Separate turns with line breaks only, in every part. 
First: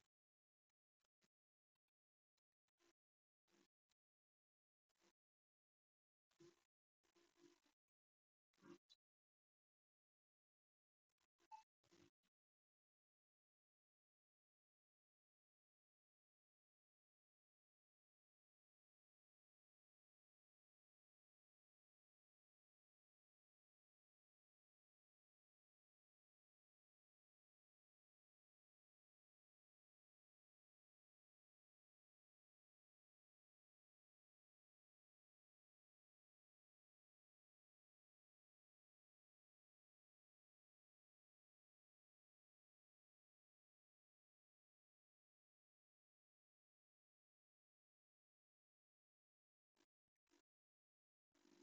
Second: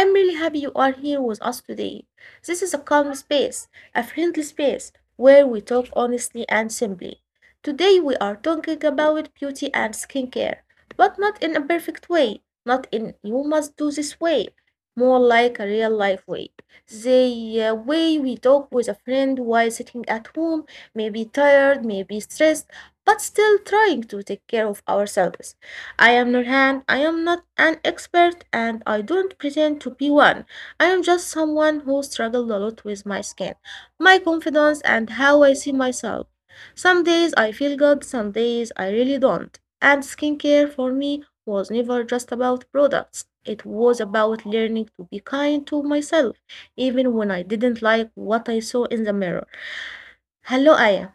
am really happy you are here with us today. This is a calm space, a friendly space, where we talk honestly and simply. Today, we are talking about beauty and skincare, but not in a perfect way, not in you must do this way, more like a real life way. The way we talk with a friend while sitting at home, maybe tired, maybe stressed, but still trying to take care of ourselves. I am Nurhan. I am not an expert and I don't pretend to be one. I am just someone who struggled a lot with my skin, my confidence, and how I see myself. Some days I feel good, some days I really don't. And skincare for me was never just about products, it was about learning to be kind to myself, even when I didn't like what I saw in the mirror. Hello, Aya.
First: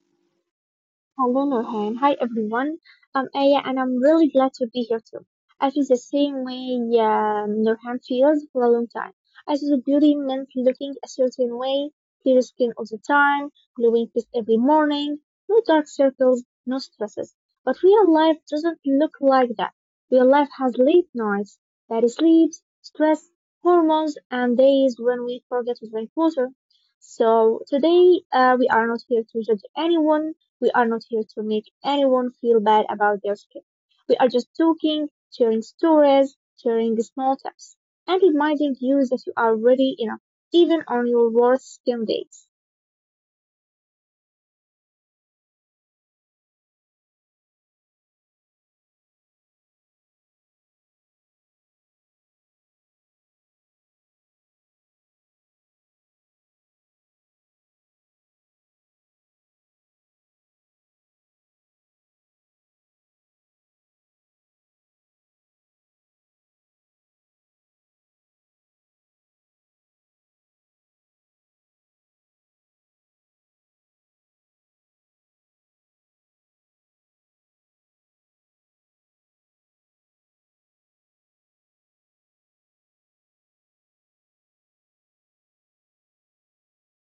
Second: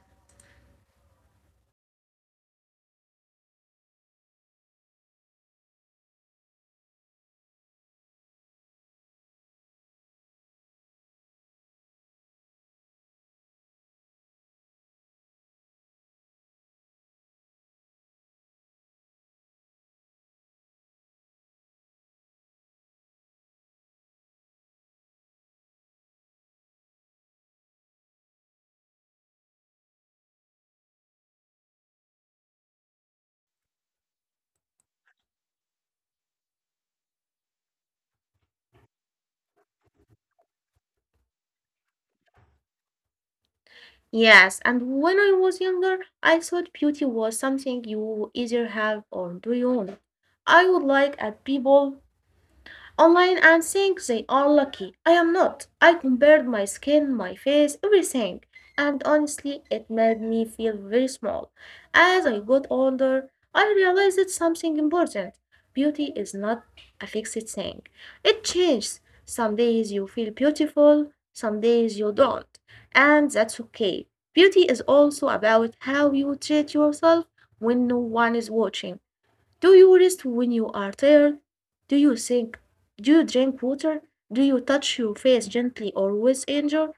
Hello, Nurhan. Hi, everyone. I'm Aya, and I'm really glad to be here too. I feel the same way Nurhan feels for a long time. I saw the beauty meant looking a certain way, clear skin all the time, glowing face every morning, no dark circles, no stresses. But real life doesn't look like that. Real life has late nights, bad sleeps, stress, hormones, and days when we forget to drink water. So today, we are not here to judge anyone, we are not here to make anyone feel bad about their skin. We are just talking, sharing stories, sharing small tips, and reminding you that you are ready enough, even on your worst skin days.
Yes, and when I was younger, I thought beauty was something you either have or do you own. I would like at people online and think they are lucky. I am not. I compared my skin, my face, everything. And honestly, it made me feel very small. As I got older, I realized something important. Beauty is not a fixed thing. It changes. Some days you feel beautiful, some days you don't. And that's okay. Beauty is also about how you treat yourself when no one is watching. Do you rest when you are tired? Do you think? Do you drink water? Do you touch your face gently or with anger?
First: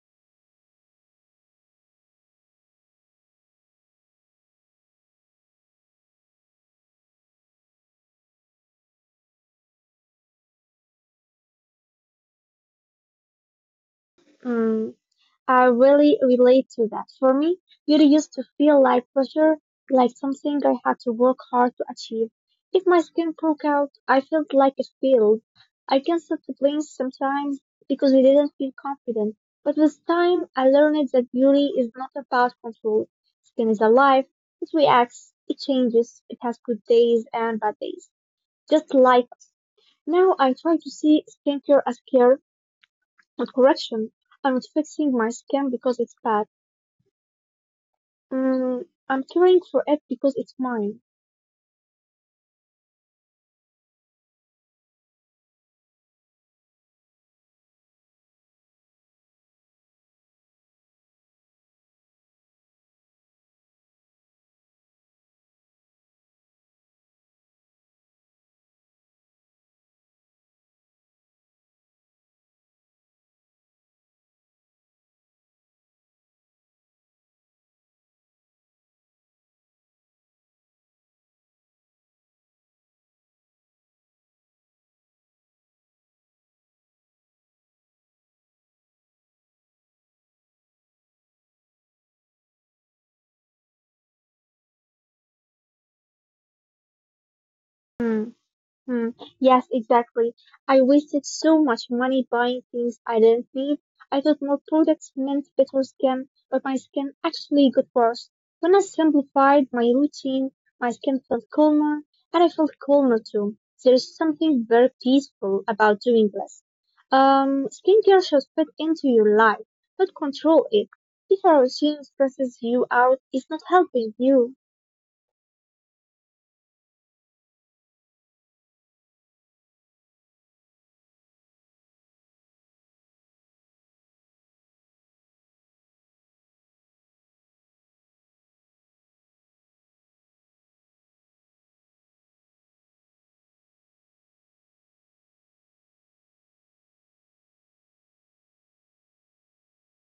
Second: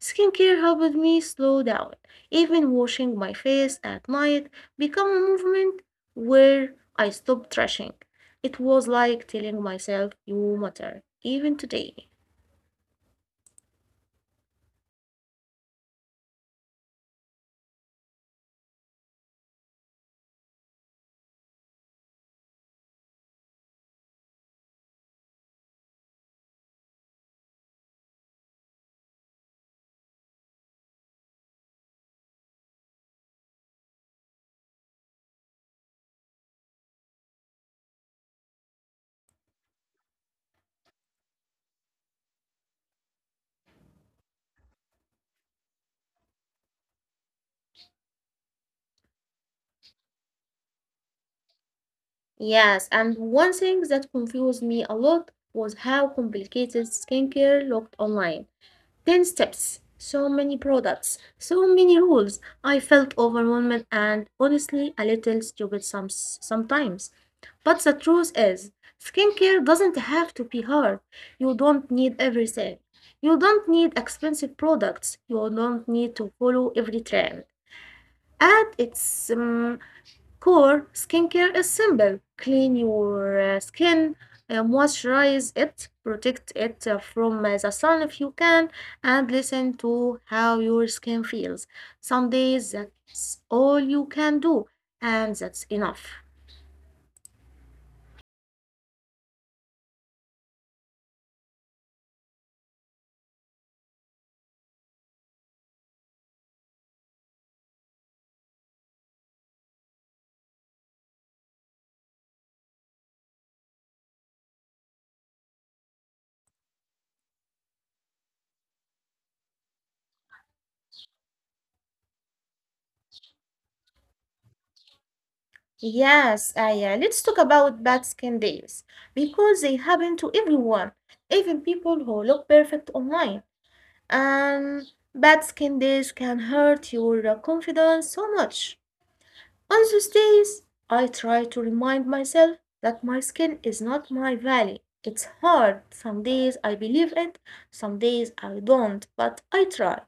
Skincare helped me slow down. Even washing my face at night became a movement where I stopped trashing. It was like telling myself, You matter, even today.
Mm, I really relate to that. For me, beauty used to feel like pressure, like something I had to work hard to achieve. If my skin broke out, I felt like it failed. I canceled the plans sometimes because we didn't feel confident. But with time, I learned that beauty is not about control. Skin is alive. It reacts. It changes. It has good days and bad days. Just like us. Now I try to see skincare as care, not correction. I'm not fixing my skin because it's bad. Mm, I'm caring for it because it's mine.
Yes, and one thing that confused me a lot was how complicated skincare looked online. 10 steps, so many products, so many rules. I felt overwhelmed and honestly a little stupid sometimes. But the truth is, skincare doesn't have to be hard. You don't need everything. You don't need expensive products. You don't need to follow every trend. And it's Core skincare is simple. Clean your skin, moisturize it, protect it from the sun if you can, and listen to how your skin feels. Some days that's all you can do, and that's enough.
Mm, mm, yes, exactly. I wasted so much money buying things I didn't need. I thought more products meant better skin, but my skin actually got worse. When I simplified my routine, my skin felt calmer, and I felt calmer too. There is something very peaceful about doing this. Skincare should fit into your life, not control it. If a routine stresses you out, it's not helping you.
Yes, Aya. Let's talk about bad skin days because they happen to everyone, even people who look perfect online. And bad skin days can hurt your confidence so much. On those days, I try to remind myself that my skin is not my value. It's hard. Some days I believe it, some days I don't, but I try.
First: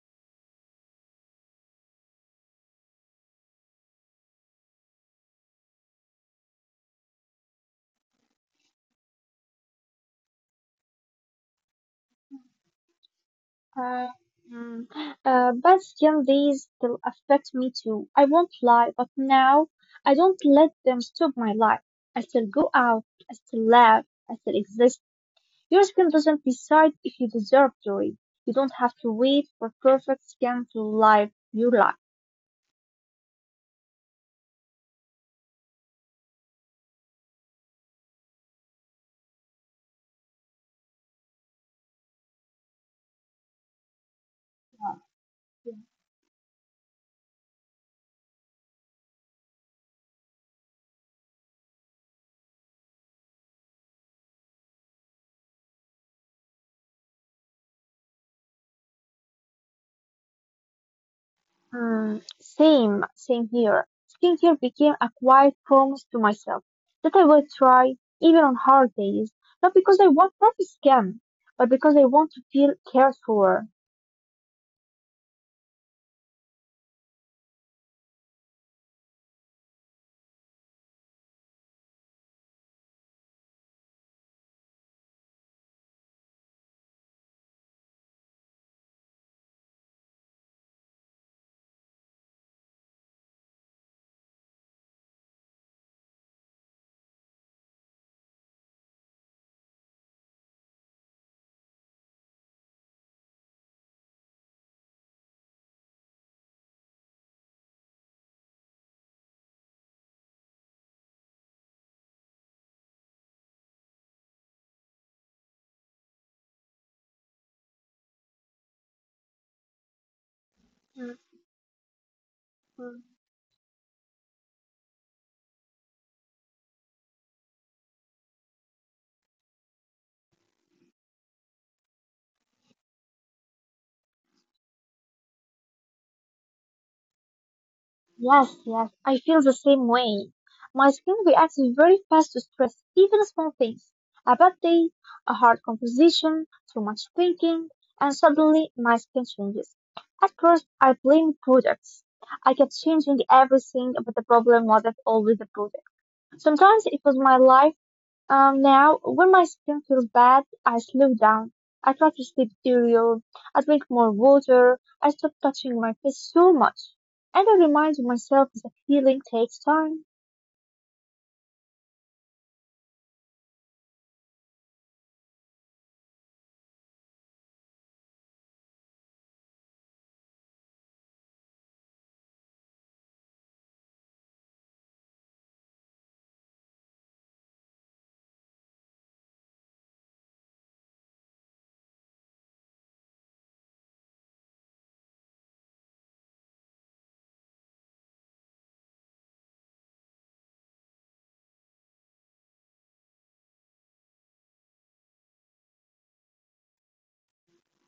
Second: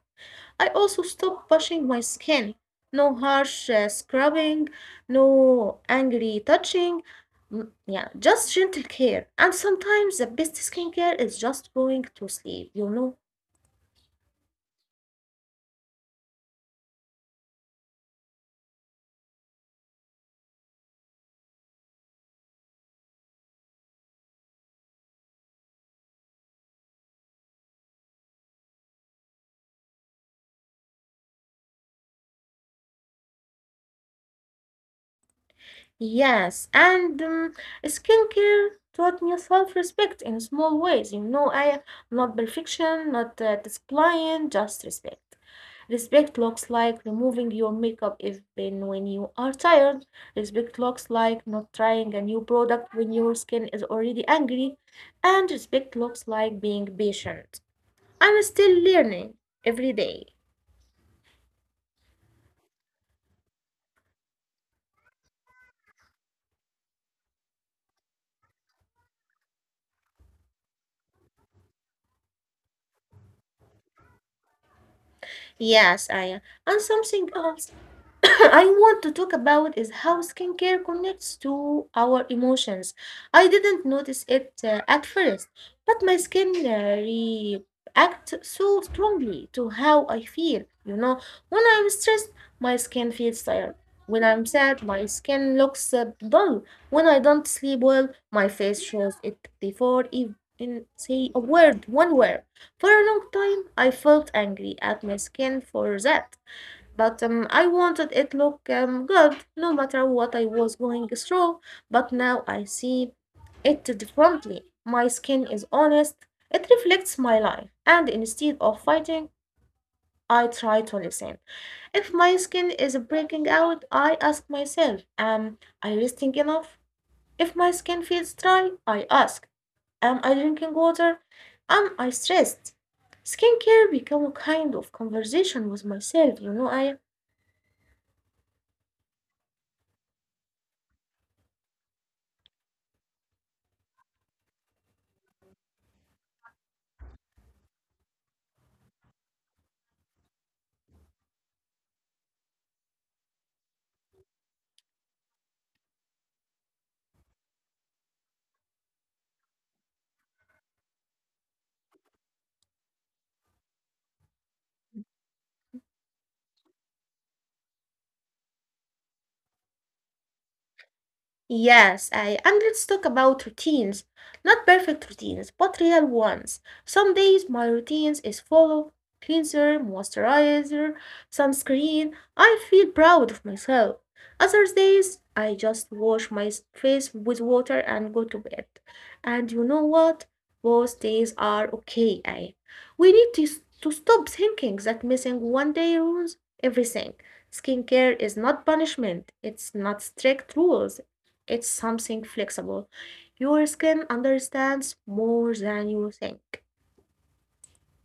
I also stop pushing my skin. No harsh scrubbing, no angry touching. Mm, yeah, just gentle care. And sometimes the best skincare is just going to sleep, you know?
Uh, mm, but Gen Zs still affect me too. I won't lie, but now I don't let them stop my life. I still go out, I still laugh, I still exist. Your skin doesn't decide if you deserve joy. You don't have to wait for perfect skin to live your life.
Yes, and skincare taught me self-respect in small ways. You know, I not perfection, not displaying, just respect. Respect looks like removing your makeup even when you are tired. Respect looks like not trying a new product when your skin is already angry. And respect looks like being patient. I'm still learning every day.
Same, same here. Skincare became a quiet promise to myself that I will try, even on hard days, not because I want perfect skin, but because I want to feel cared for.
Yes, I and something else. I want to talk about is how skincare connects to our emotions. I didn't notice it at first, but my skin reacts so strongly to how I feel. You know, when I'm stressed, my skin feels tired. When I'm sad, my skin looks dull. When I don't sleep well, my face shows it before even say a word, one word. For a long time, I felt angry at my skin for that. But I wanted it look good no matter what I was going through. But now I see it differently. My skin is honest. It reflects my life. And instead of fighting, I try to
Mm,
listen. If my skin is
mm.
breaking out, I ask myself, am I resting enough? If my skin feels dry, I ask, am I drinking water? Am I stressed? Skincare become a kind of conversation with myself, you know, I
Yes, yes, I feel the same way. My skin reacts very fast to stress, even small things. A bad day, a hard conversation, too much thinking, and suddenly my skin changes. At first, I blamed products. I kept changing everything, but the problem wasn't always the product. Sometimes it was my life. Now, when my skin feels bad, I slow down. I try to sleep cereal. I drink more water. I stop touching my face so much. And I remind myself that healing takes time.
Yes, I and let's talk about routines. Not perfect routines, but real ones. Some days my routines is full of cleanser, moisturizer, sunscreen. I feel proud of myself. Other days I just wash my face with water and go to bed. And you know what? Both days are okay. I We need to stop thinking that missing one day ruins everything. Skincare is not punishment. It's not strict rules. It's something flexible. Your skin understands more than you think.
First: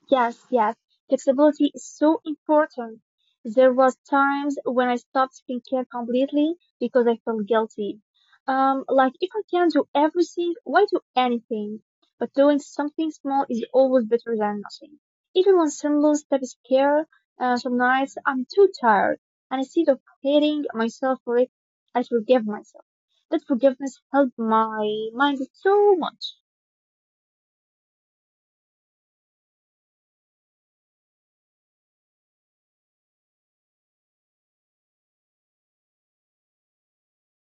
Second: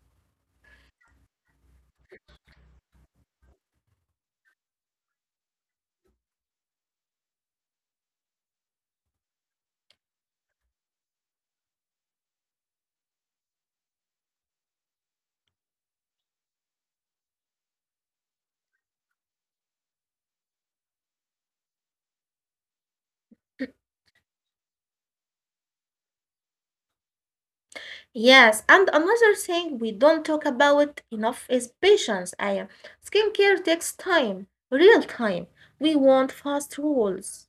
Yes, yes. Flexibility is so important. There was times when I stopped skincare completely because I felt guilty. Like if I can do everything, why do anything? But doing something small is always better than nothing. Even when simple step is care, some nights I'm too tired, and instead of hating myself for it, I forgive myself. That forgiveness helped my mind so much.
Yes, and another thing we don't talk about enough is patience. I Skincare takes time, real time. We want fast rules.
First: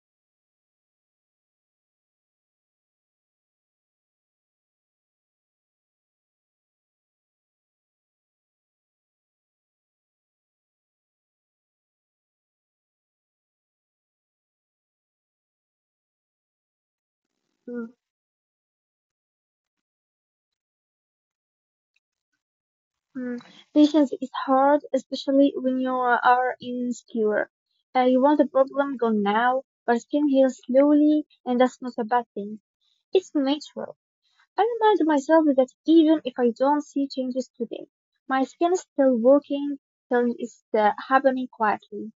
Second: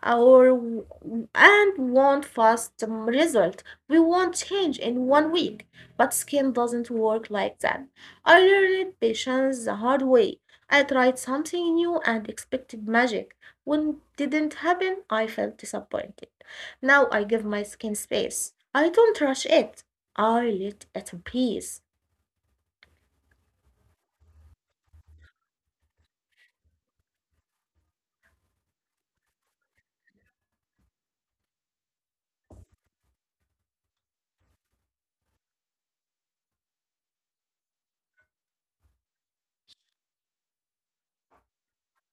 Or and want fast result. We want change in one week, but skin doesn't work like that. I learned patience the hard way. I tried something new and expected magic. When didn't happen, I felt disappointed. Now I give my skin space. I don't rush it. I let it breathe.
Mm, Patience is hard, especially when you are insecure. You want the problem gone now, but skin heals slowly, and that's not a bad thing. It's natural. I remind myself that even if I don't see changes today, my skin is still working, healing is happening quietly.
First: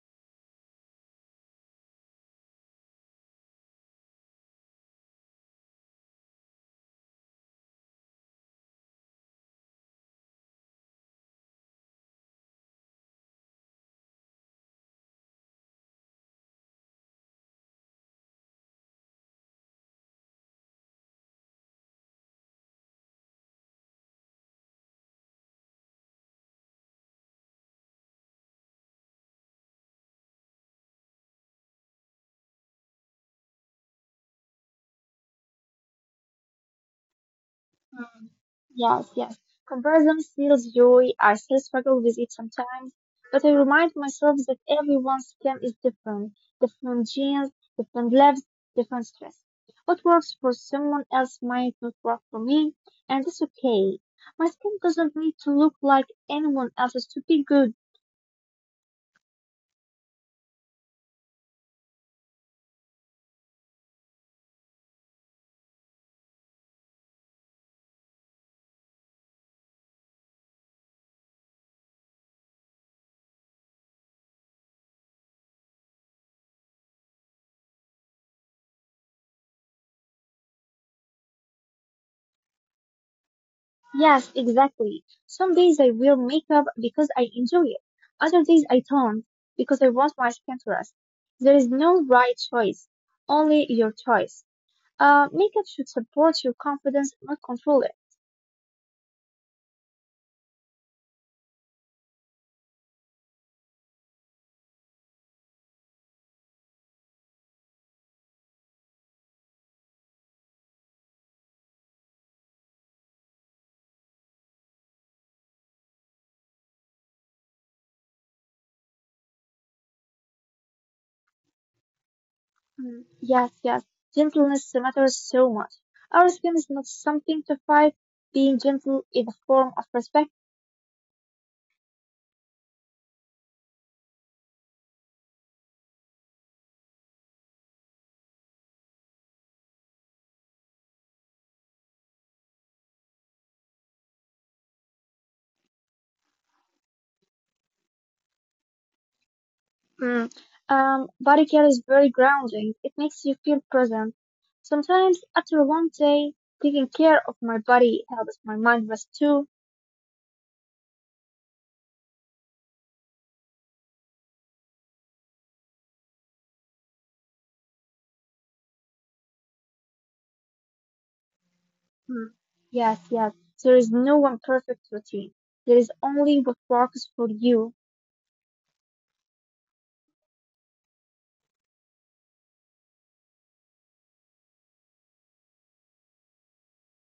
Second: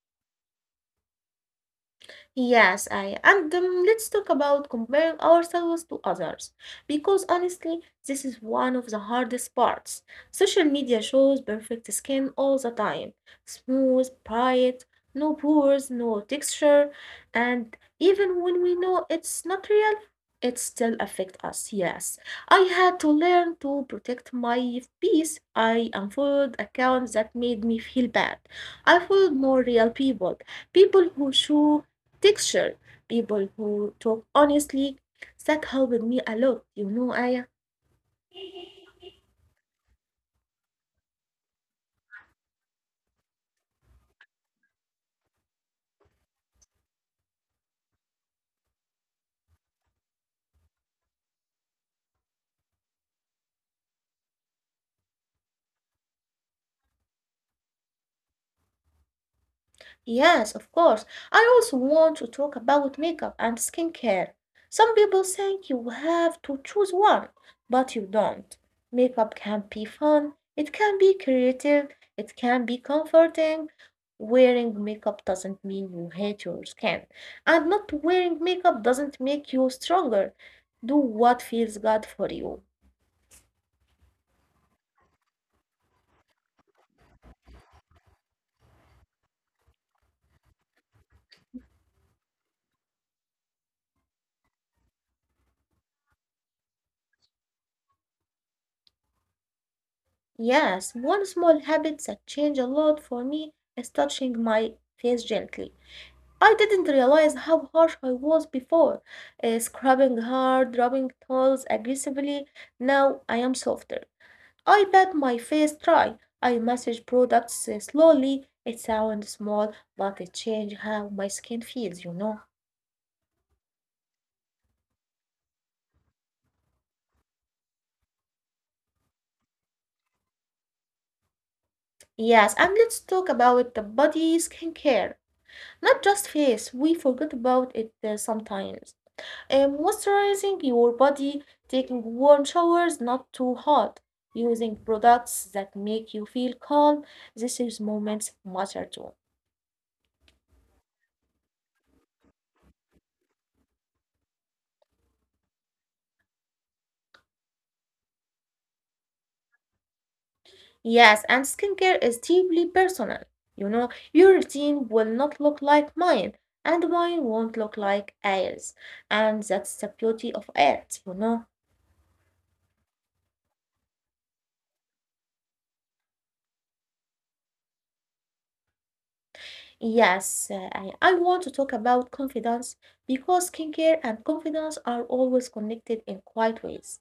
Yes, I and let's talk about comparing ourselves to others because honestly, this is one of the hardest parts. Social media shows perfect skin all the time, smooth, bright, no pores, no texture, and even when we know it's not real, it still affects us. Yes, I had to learn to protect my peace. I unfollowed accounts that made me feel bad. I followed more real people who show texture. People who talk honestly, that helped me a lot, you know, Aya.
Mm, Yes, yes. Comparison steals joy. I still struggle with it sometimes, but I remind myself that everyone's skin is different, different genes, different lives, different stress. What works for someone else might not work for me, and it's okay. My skin doesn't need to look like anyone else's to be good.
Yes, of course. I also want to talk about makeup and skincare. Some people think you have to choose one, but you don't. Makeup can be fun, it can be creative, it can be comforting. Wearing makeup doesn't mean you hate your skin, and not wearing makeup doesn't make you stronger. Do what feels good for you.
Yes, exactly. Some days I wear makeup because I enjoy it. Other days I don't because I want my skin to rest. There is no right choice, only your choice. Makeup should support your confidence, not control it.
Yes, one small habit that changed a lot for me is touching my face gently. I didn't realize how harsh I was before, scrubbing hard, rubbing towels aggressively. Now I am softer. I pat my face dry. I massage products slowly. It sounds small, but it changes how my skin feels, you know.
Mm, yes, yes. Gentleness matters so much. Our skin is not something to fight. Being gentle is a form of respect.
Yes, and let's talk about the body skincare. Not just face, we forget about it sometimes. And moisturizing your body, taking warm showers, not too hot, using products that make you feel calm. This is moments matter too.
Mm. Body care is very grounding. It makes you feel present. Sometimes after one day, taking care of my body helps my mind rest too.
Yes, and skincare is deeply personal. You know, your routine will not look like mine, and mine won't look like Ayers. And that's the beauty of it, you know.
Mm. Yes, yes. There is no one perfect routine. There is only what works for you.
Yes, I want to talk about confidence because skincare and confidence are always connected in quiet ways.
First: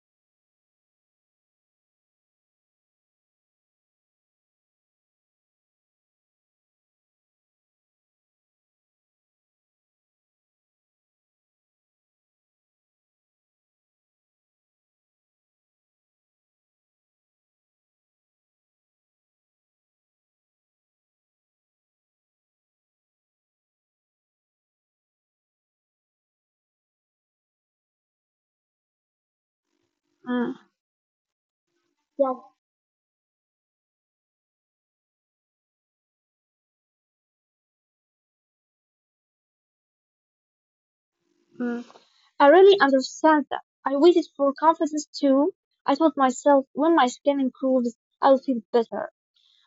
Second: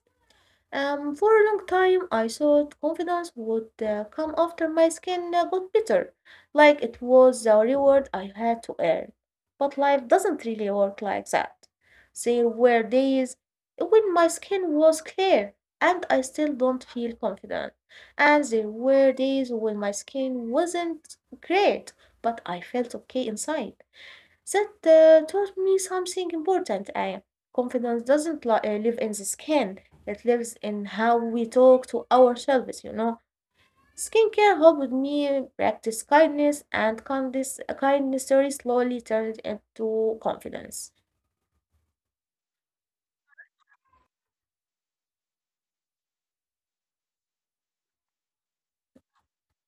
For a long time, I thought confidence would come after my skin got better, like it was a reward I had to earn. But life doesn't really work like that. There were days when my skin was clear and I still don't feel confident, and there were days when my skin wasn't great, but I felt okay inside. That taught me something important, Aya. Confidence doesn't live in the skin, it
Mm.
lives in how we talk to
Yes.
ourselves, you know. Skincare helped me practice kindness, and kindness story slowly turned into confidence.
Mm. I really understand that. I waited for confidence too. I told myself when my skin improves, I'll feel better,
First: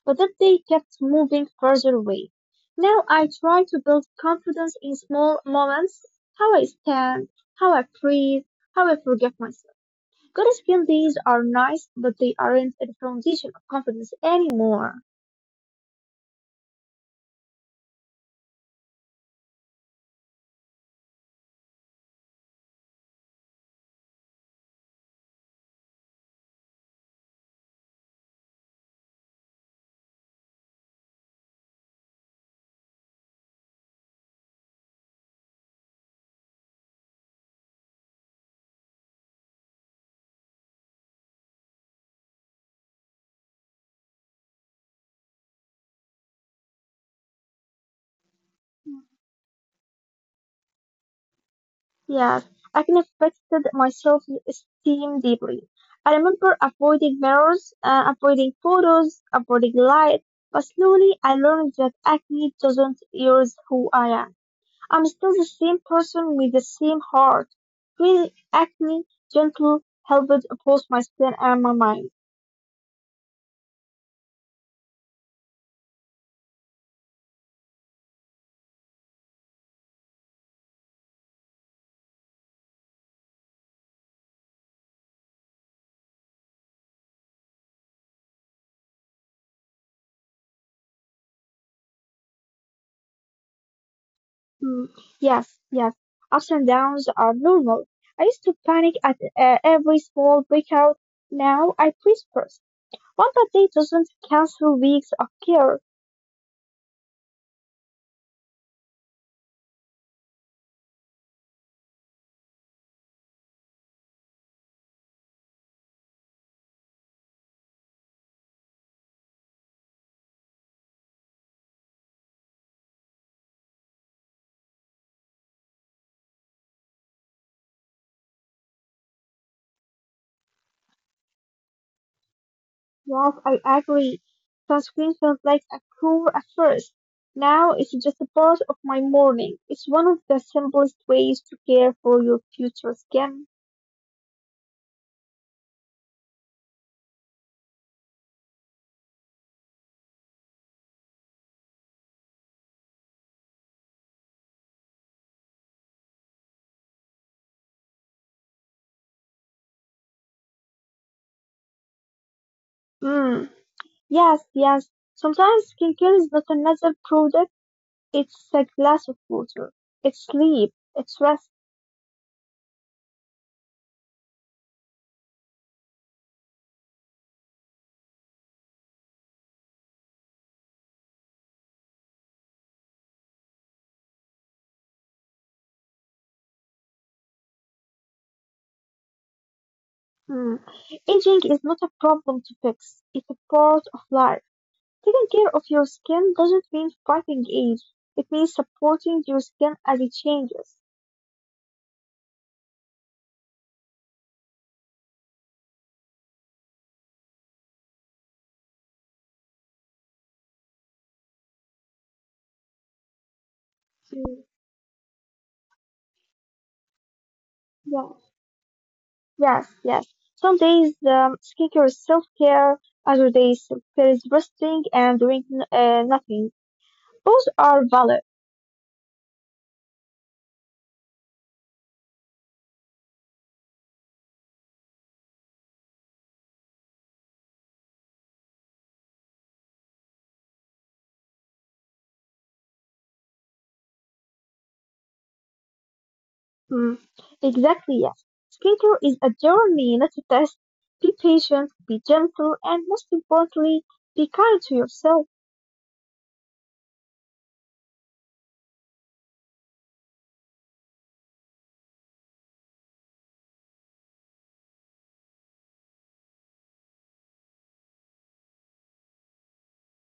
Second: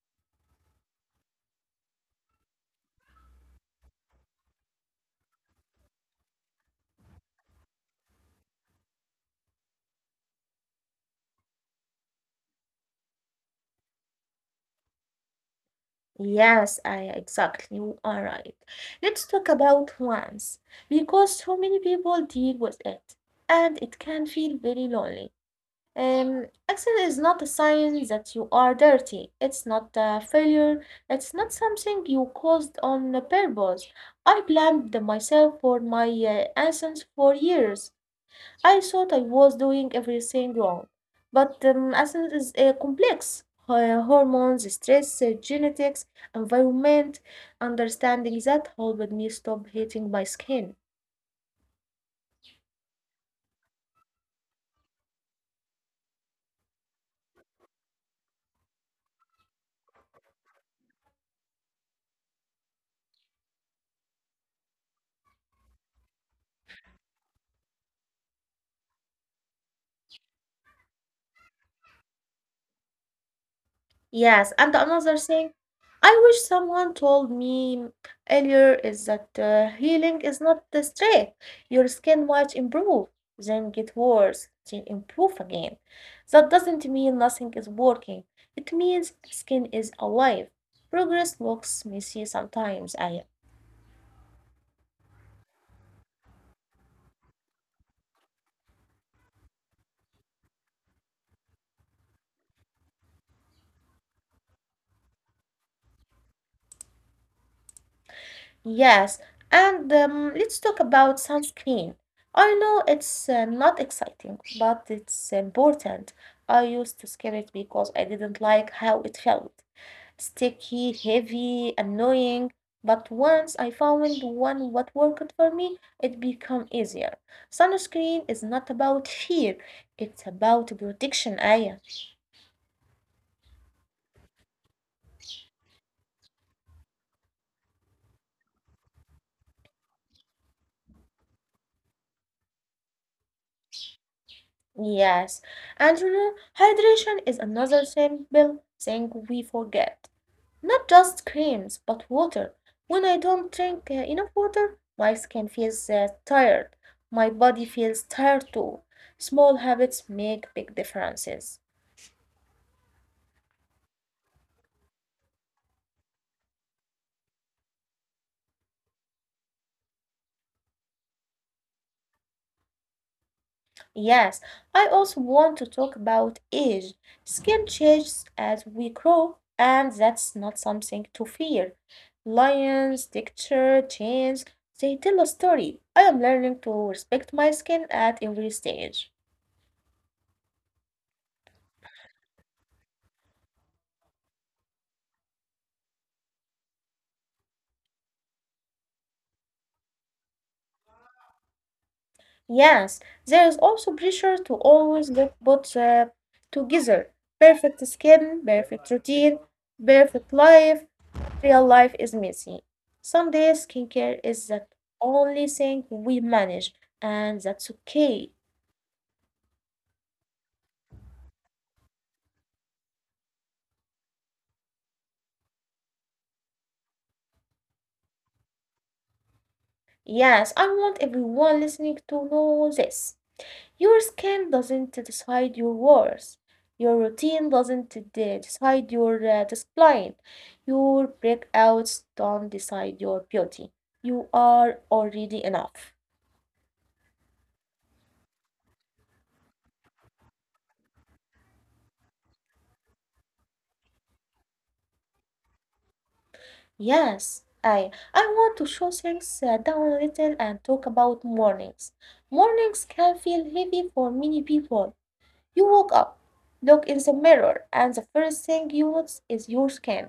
but that they kept moving further away. Now I try to build confidence in small moments, how I stand, how I breathe, how I forgive myself. Good skill days are nice, but they aren't the foundation of confidence anymore.
Yes, I exactly. You are right. Let's talk about once, because so many people deal with it, and it can feel very lonely. Accident is not a sign that you are dirty. It's not a failure. It's not something you caused on purpose. I blamed myself for my actions for years. I thought I was doing everything wrong. But accident is complex. Hormones, stress, genetics, environment, understanding that helped me stop hating my skin.
Yes, I can affected my self-esteem deeply. I remember avoiding mirrors, avoiding photos, avoiding light, but slowly I learned that acne doesn't erase who I am. I'm still the same person with the same heart, freely acting, gentle, helped across my skin and my mind.
Yes, and another thing, I wish someone told me earlier is that healing is not the straight. Your skin might improve, then get worse, then improve again. That doesn't mean nothing is working. It means skin is alive. Progress looks messy sometimes, I
Mm, yes, yes, ups and downs are normal. I used to panic at every small breakout. Now I freeze first. One bad day doesn't cancel weeks of care.
Yes, and let's talk about sunscreen. I know it's not exciting, but it's important. I used to skip it because I didn't like how it felt. Sticky, heavy, annoying. But once I found one what worked for me, it became easier. Sunscreen is not about fear, it's about protection, Aya.
Yes, I agree. Sunscreen felt like a cure at first. Now it's just a part of my morning. It's one of the simplest ways to care for your future skin.
Yes, and you know, hydration is another simple thing we forget. Not just creams, but water. When I don't drink enough water, my skin feels tired. My body feels tired too. Small habits make big differences.
Mm. Yes, yes. Sometimes skincare is not another product, it's a glass of water. It's sleep, it's rest.
Yes, I also want to talk about age. Skin changes as we grow, and that's not something to fear. Lines, texture, change, they tell a story. I am learning to respect my skin at every stage.
Mm. Aging is not a problem to fix, it's a part of life. Taking care of your skin doesn't mean fighting age, it means supporting your skin as it changes.
Yes, there is also pressure to always look both together. Perfect skin, perfect routine, perfect life. Real life is messy. Some days skincare
Mm.
is the only thing we manage, and that's
Yeah.
okay.
Yes, yes. Some days skincare is self care, other days self care is resting and doing nothing. Both are valid.
Yes, I want everyone listening to know this. Your skin doesn't decide your worth. Your routine doesn't decide your discipline. Your breakouts don't decide your beauty. You are already enough.
Mm, exactly, yes. Skincare is a journey, not a test. Be patient, be gentle, and most importantly, be kind to yourself.
Yes, I want to show things down a little and talk about mornings. Mornings can feel heavy for many people. You woke up, look in the mirror, and the first thing you notice is your skin,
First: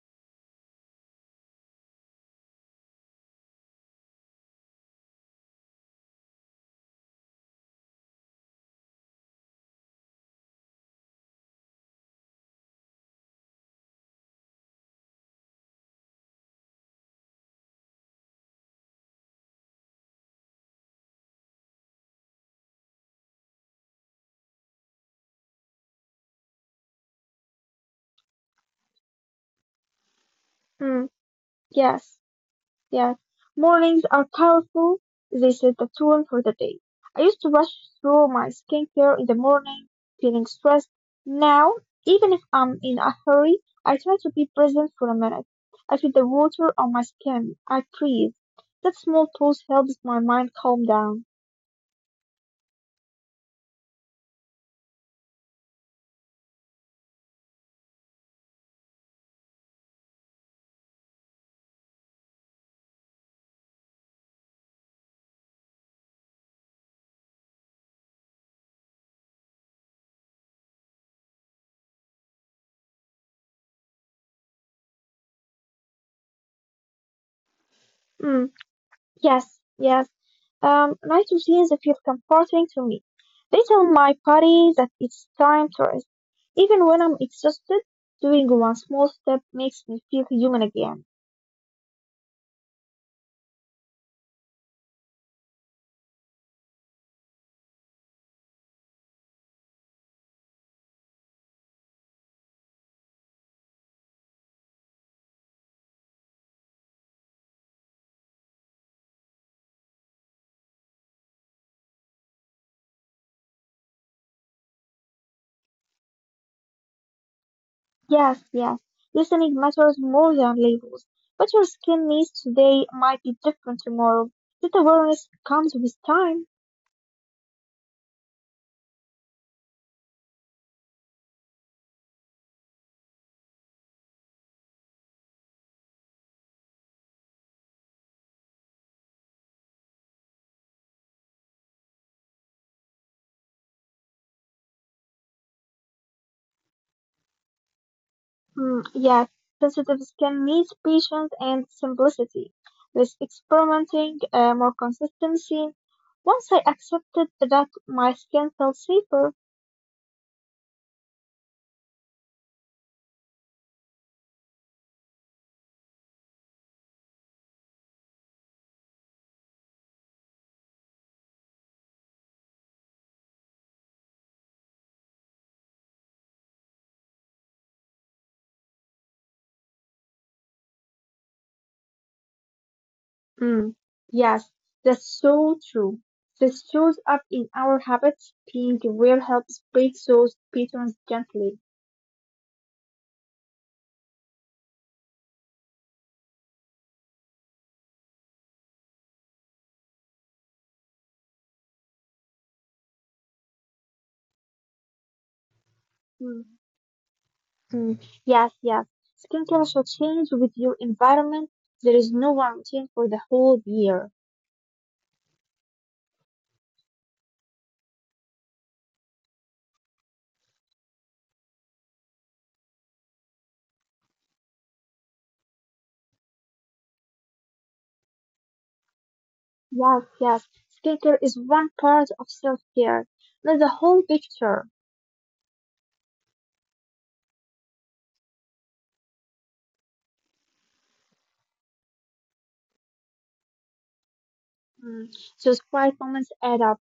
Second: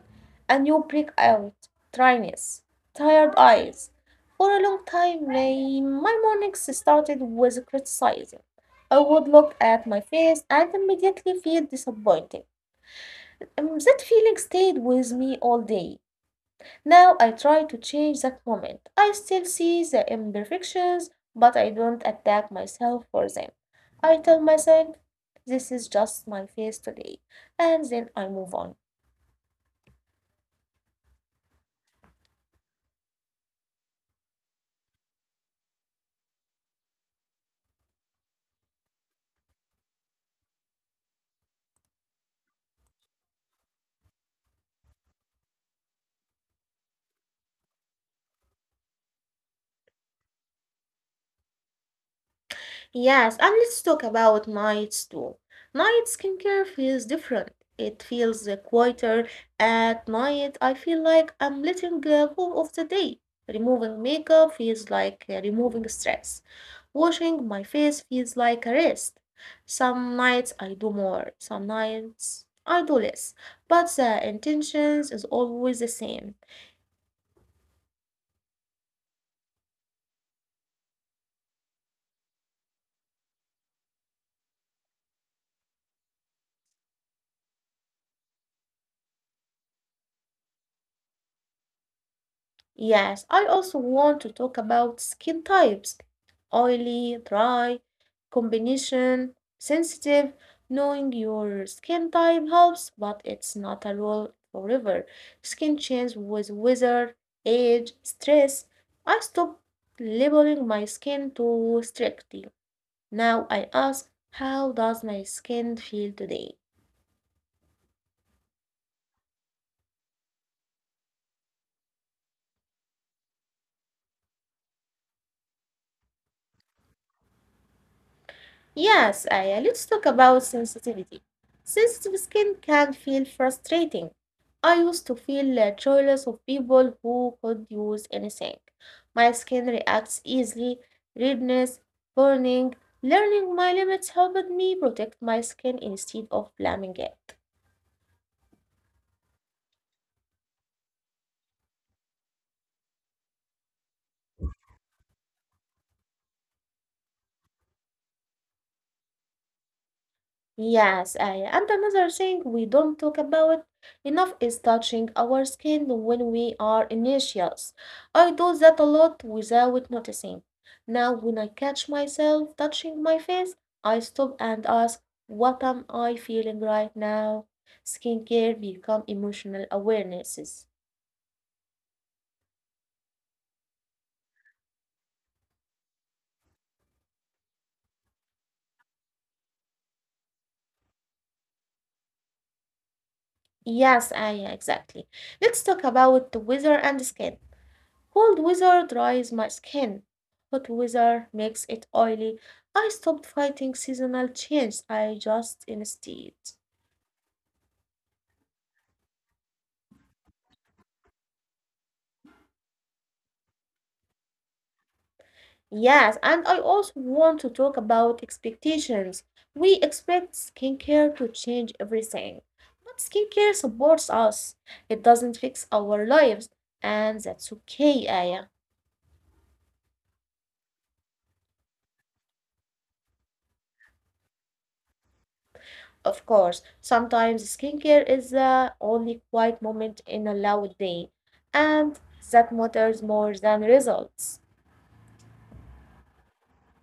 and you break out dryness, tired eyes. For a long time, my mornings started with criticizing. I would look at my face and immediately feel disappointed. That feeling stayed with me all day. Now I try to change that moment. I still see the imperfections, but I don't attack myself for them. I tell myself, this is just my face today, and then I move on.
Mm, yes, yes. Mornings are powerful. They set the tone for the day. I used to rush through my skincare in the morning, feeling stressed. Now, even if I'm in a hurry, I try to be present for a minute. I feel the water on my skin. I breathe. That small pause helps my mind calm down.
Yes, and let's talk about nights too. Night skincare feels different. It feels quieter at night. I feel like I'm letting go of the day. Removing makeup feels like removing stress. Washing my face feels like a rest. Some nights I do more, some nights I do less, but the intentions is always the same.
Mm. Yes, yes. Night routines that feel comforting to me. They tell my body that it's time to rest. Even when I'm exhausted, doing one small step makes me feel human again.
Yes, I also want to talk about skin types, oily, dry, combination, sensitive. Knowing your skin type helps, but it's not a rule forever. Skin change with weather, age, stress. I stopped labeling my skin too strictly. Now I ask, how does my skin feel today?
Yes, yes. Listening matters more than labels. What your skin needs today might be different tomorrow. That awareness comes with time.
Yes, Aya, let's talk about sensitivity. Sensitive skin can feel frustrating. I used to feel jealous of people who could use anything. My skin reacts easily, redness, burning. Learning my limits helped me protect my skin instead of blaming it.
Mm, yes, sensitives can need patience and simplicity. Less experimenting, more consistency. Once I accepted that my skin felt safer,
Yes, Aya. And another thing we don't talk about enough is touching our skin when we are anxious. I do that a lot without noticing. Now, when I catch myself touching my face, I stop and ask, what am I feeling right now? Skincare become emotional awarenesses.
mm, yes, that's so true. This shows up in our habits. Being aware helps break those patterns gently.
Yes, Aya, exactly. Let's talk about the weather and skin. Cold weather dries my skin. Hot weather makes it oily. I stopped fighting seasonal change. I just instead.
Mm, mm, Yes, yes. Skincare should change with your environment. There is no one routine for the whole year.
Yes, and I also want to talk about expectations. We expect skincare to change everything, but skincare supports us. It doesn't fix our lives, and that's okay, Aya.
Yes, yes. Skincare is one part of self-care, not the whole picture.
Of course, sometimes skincare is the only quiet moment in a loud day, and that matters more than results.
Mm. Those quiet moments add up.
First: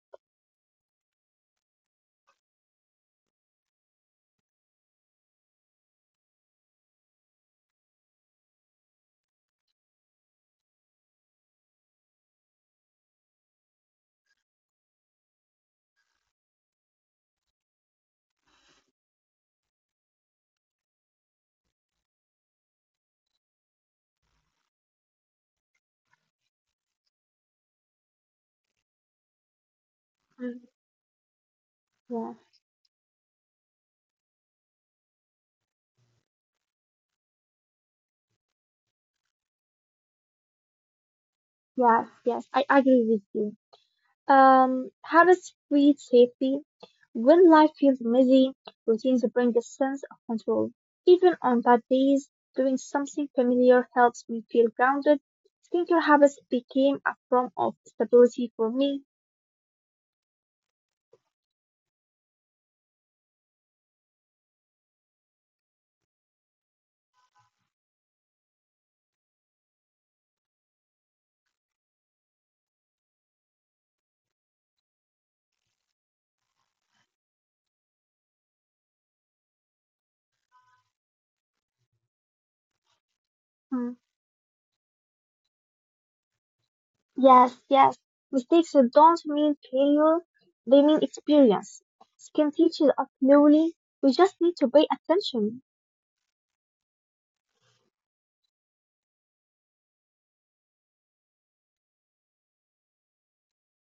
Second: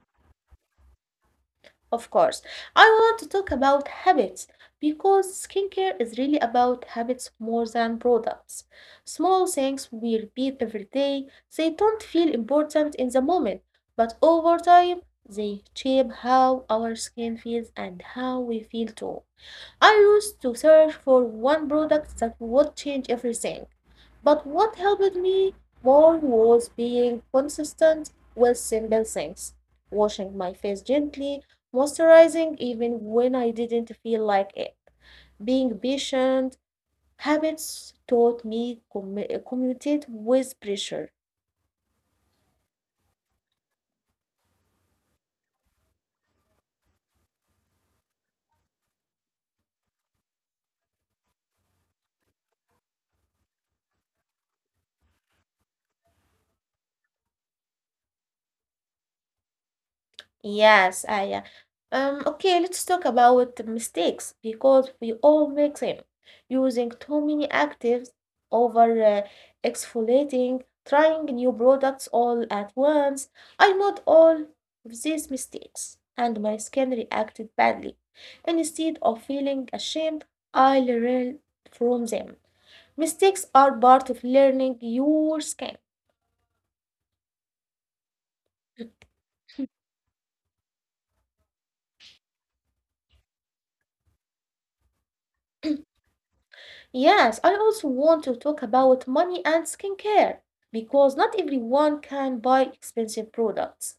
Of course, I want to talk about habits because skincare is really about habits more than products. Small things we repeat every day, they don't feel important in the moment, but over time, they shape how our skin feels and how we feel too. I used to search for one product that would change everything, but what helped me more was being consistent with simple things. Washing my
Mm.
face gently,
Yeah,
moisturizing even when I didn't feel like it, being patient. Habits taught me communicate with pressure.
yes, yes. I agree with you. Habits feed safety. When life feels messy, routines bring a sense of control. Even on bad days, doing something familiar helps me feel grounded. Skincare habits became a form of stability for me.
Yes, ah, yeah. Okay, let's talk about the mistakes because we all make them. Using too many actives, over exfoliating, trying new products all at once. I made all of these mistakes, and my skin reacted badly. Instead of feeling ashamed, I learned from them. Mistakes are
Mm.
part of learning your skin.
Yes, yes. Mistakes don't mean failure, they mean experience. Skin teaches us slowly. We just need to pay attention.
Yes, I also want to talk about money and skincare because not everyone can buy expensive products.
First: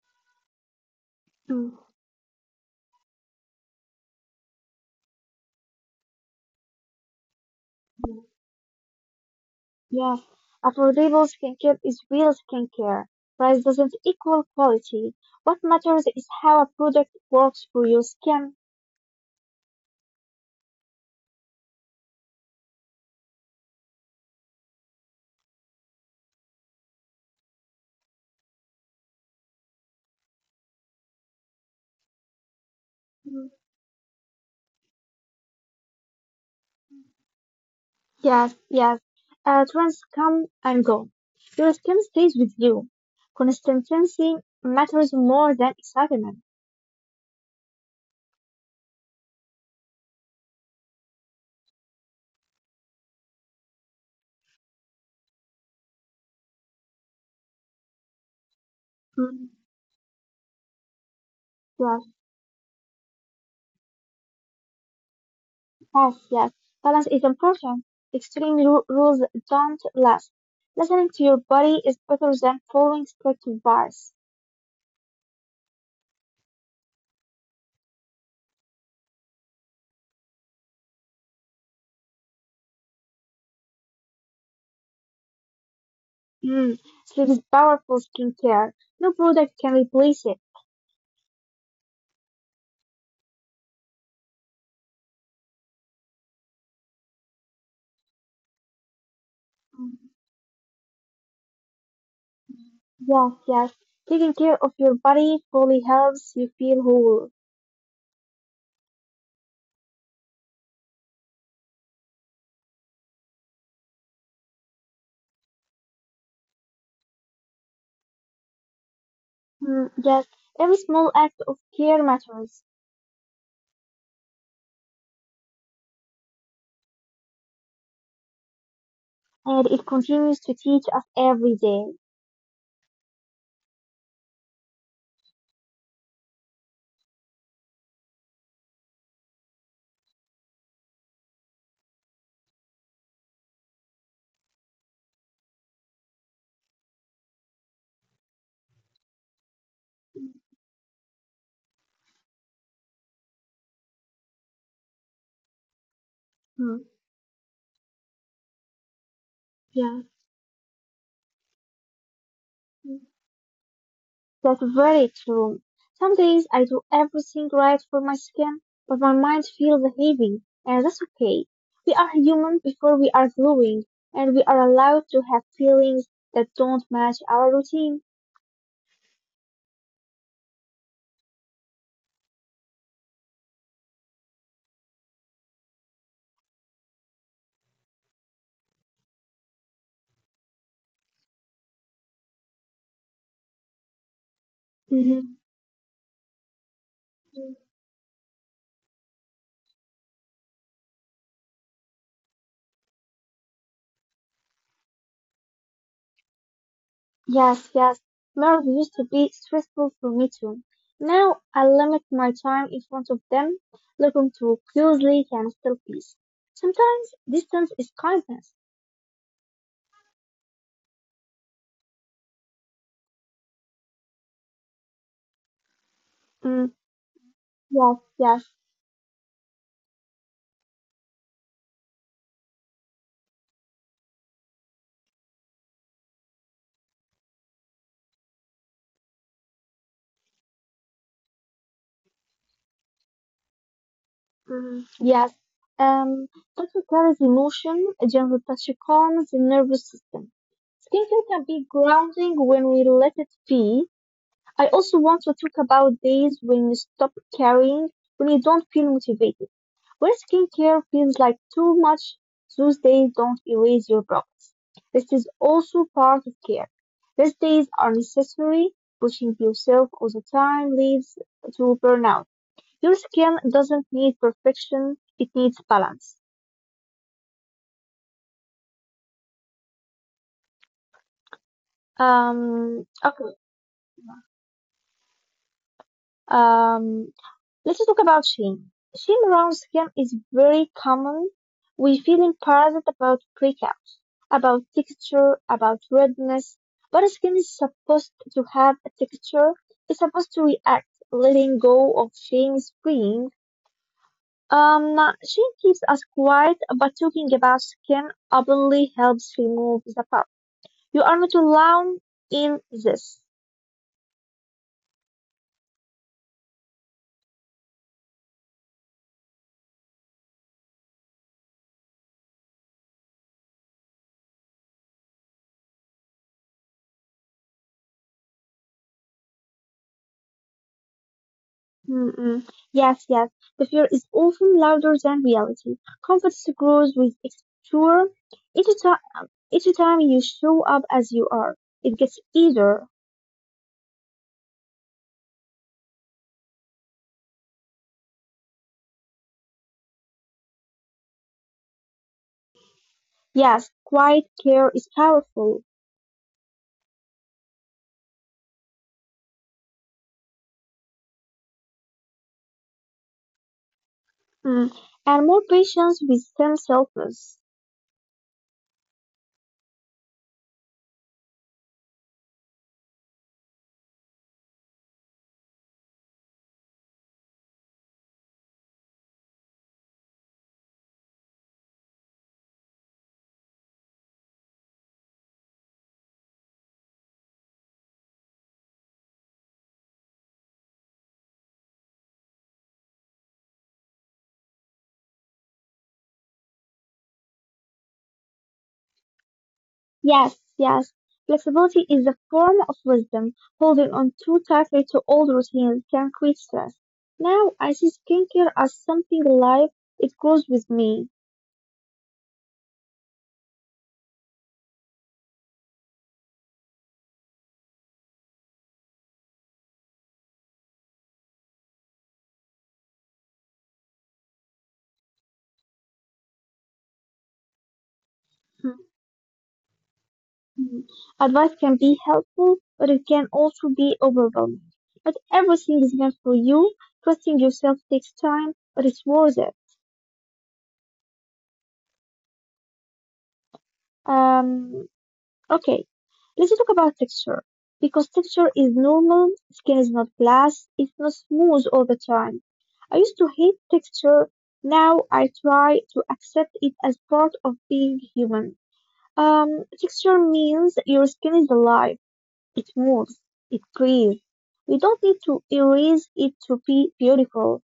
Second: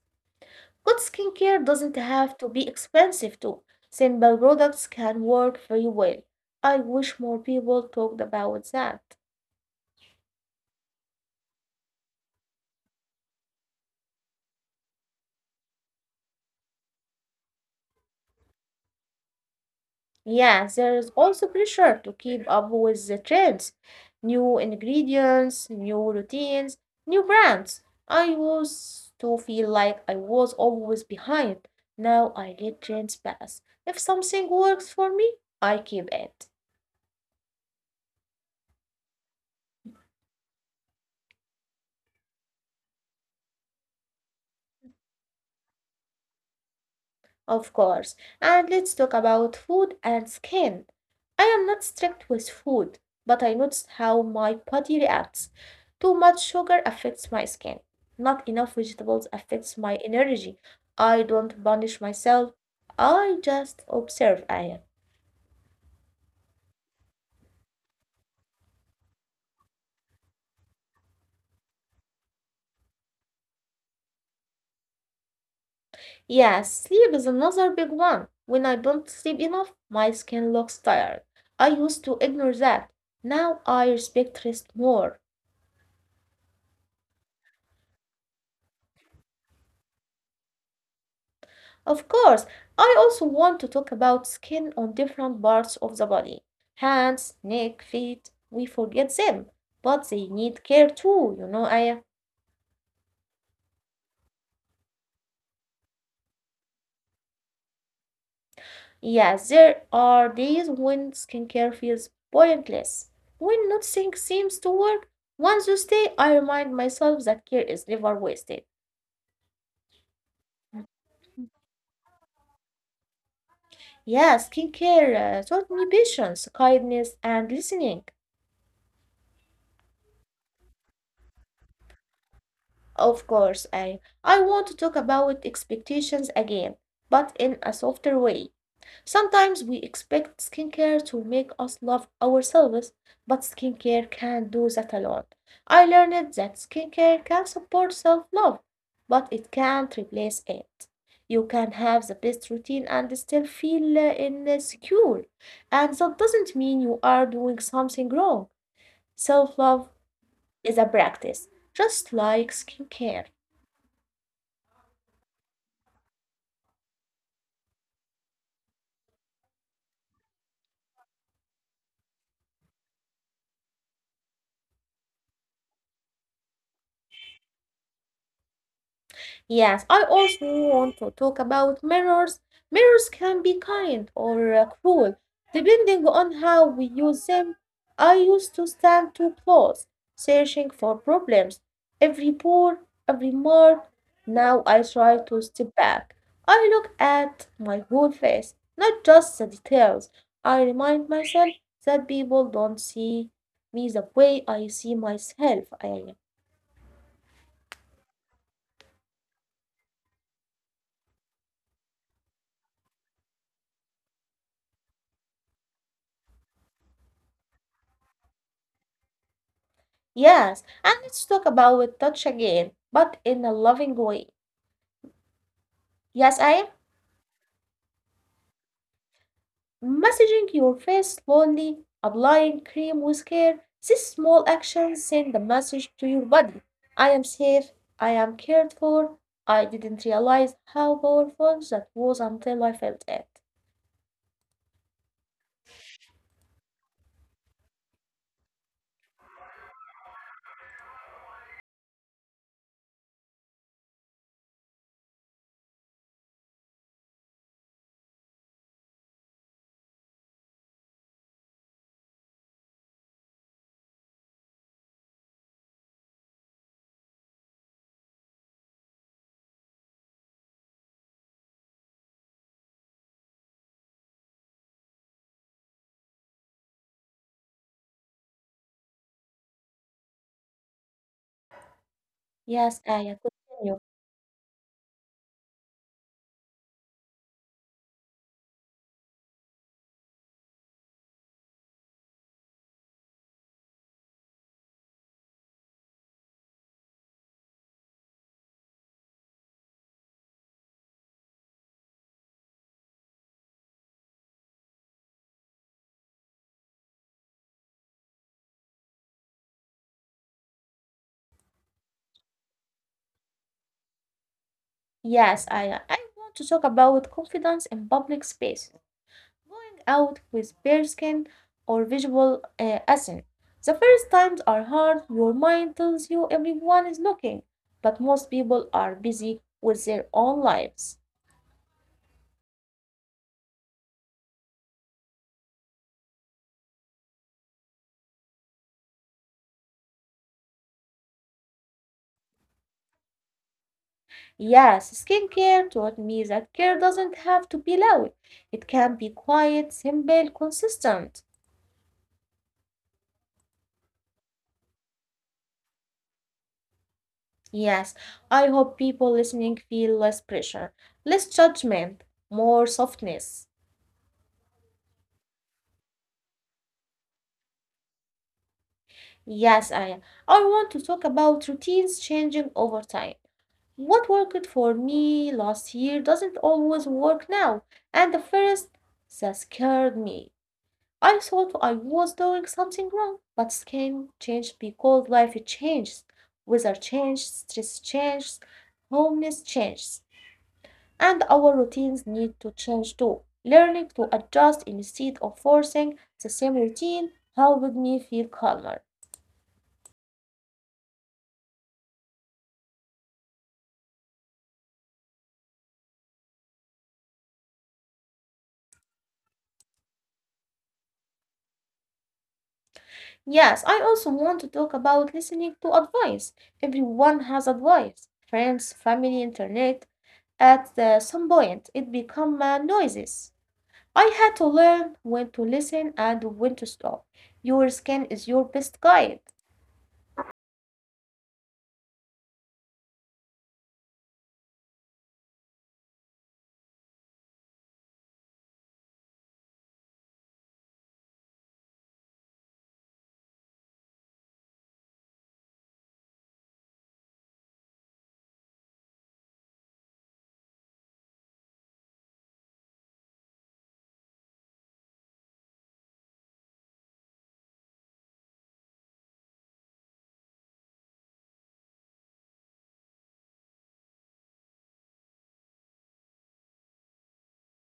Good skincare
Mm,
doesn't have to be expensive too. Simple products can work very well. I wish more people talked about that.
Yes, affordable skincare is real skincare. Price doesn't equal quality. What matters is how a product works for your skin.
Yes, there is also pressure to keep up with the trends, new ingredients, new routines, new brands. I used to feel like I was always behind. Now I let trends
Mm.
pass. If something works for me, I keep it.
Yes, yes. Trends come and go. Your skin stays with you. Consistency matters more than excitement.
Of course. And let's talk about food and skin. I am not strict with food, but I notice how my body reacts. Too much sugar affects my skin. Not enough vegetables
Mm.
affects my energy. I don't punish
Yes.
myself. I just observe I.
Yes, yes. Balance is important. Extreme rules don't last. Listening to your body is better than following strict bars.
Yes, sleep is another big one. When I don't sleep enough, my skin looks tired. I used to ignore that. Now I respect rest more.
Mm. Sleep is powerful skincare. No product can replace it.
Of course, I also want to talk about skin on different parts of the body. Hands, neck, feet, we forget them, but
Mm.
they need care too, you know, Aya.
Yes, yes. Taking care of your body fully helps you feel whole.
Yeah, there are days when skincare feels pointless, when nothing seems to work. Once you stay, I remind myself that care is never wasted.
Mm. Yes, every small act of care matters,
Yeah, skincare taught me patience, kindness, and listening.
and it continues to teach us every day.
Of course, I want to talk about expectations again, but in a softer way. Sometimes we expect skincare to make us love ourselves, but skincare can't do that alone. I learned that skincare can support self-love, but it can't replace it. You can have the best routine and still feel insecure, and that doesn't mean
Mm.
you are doing something wrong. Self-love
Yes.
is a practice, just like skincare.
That's very true. Some days I do everything right for my skin, but my mind feels heavy, and that's okay. We are human before we are growing, and we are allowed to have feelings that don't match our routine.
Yes, I also want to talk about mirrors. Mirrors can be kind or cruel, depending on how we use them. I used to stand too close, searching for problems, every pore, every mark. Now I try to
Mhm.
step back. I look at my whole face, not just the details. I remind myself that people don't see me the way I see myself. I.
Yes, yes. Mirrors used to be stressful for me too. Now I limit my time in front of them. Looking too closely can still peace. Sometimes distance is kindness.
Yes, and let's talk about with touch again, but in a loving way. Yes, I
Mm.
am
Yes, yes.
massaging your face slowly, applying cream with care. These small actions send a message to your body. I am safe, I am cared for. I didn't realize how powerful that was until I felt it.
Mm, yes. Um, Touch carries emotion, a gentle touch calms the nervous system. Skincare can be grounding when we let it be. I also want to talk about days when you stop caring, when you don't feel motivated. When skincare feels like too much, those days don't erase your problems. This is also part of care. These days are necessary. Pushing yourself all the time leads to burnout. Your skin doesn't need perfection, it needs balance.
Yes, I
Okay,
continue.
um, let's talk about shame. Shame around skin is very common. We feel embarrassed about breakouts, about texture, about redness. But skin is supposed to have a texture. It's supposed to react, letting go of shame freeing. Um, Shame keeps us quiet, but talking about skin openly helps remove the past. You are not alone in this.
Yes, I want to talk about confidence in public space, going out with bare skin or visual assent. The first times are hard, your mind tells you everyone is looking, but most people are busy with their own lives.
Mm-mm. Yes, yes. The fear is often louder than reality. Confidence grows with exposure. Each, ti- each time you show up as you are, it gets easier.
Yes, skincare taught me that care doesn't have to be loud. It can be quiet, simple, consistent.
Yes, quiet care is powerful.
Yes, I hope people listening feel less pressure, less judgment, more softness.
Mm. And more patience with themselves.
Yes, I want to talk about routines changing over time. What worked for me last year doesn't always work now. And at first, that scared me. I thought I was doing something wrong, but skin changed because life changes, weather changes, stress changes, homeless changes, and our routines need to change too. Learning to adjust instead of forcing the same routine helped me feel calmer.
Yes, yes. Flexibility is a form of wisdom. Holding on too tightly to old routines can create stress. Now I see skincare as something alive. It grows with me.
Yes, I also want to talk about listening to advice. Everyone has advice, friends, family, internet. At some point, it become noises. I had to learn when to listen and when to stop. Your skin is your best guide.
Mhm. Advice can be helpful, but it can also be overwhelming. But everything is meant for you. Trusting yourself takes time, but it's worth it. Um, Okay, let's talk about texture. Because texture is normal, skin is not glass, it's not smooth all the time. I used to hate texture, now I try to accept it as part of being human. Texture means your skin is alive, it moves, it breathes. We don't need to erase it to be beautiful.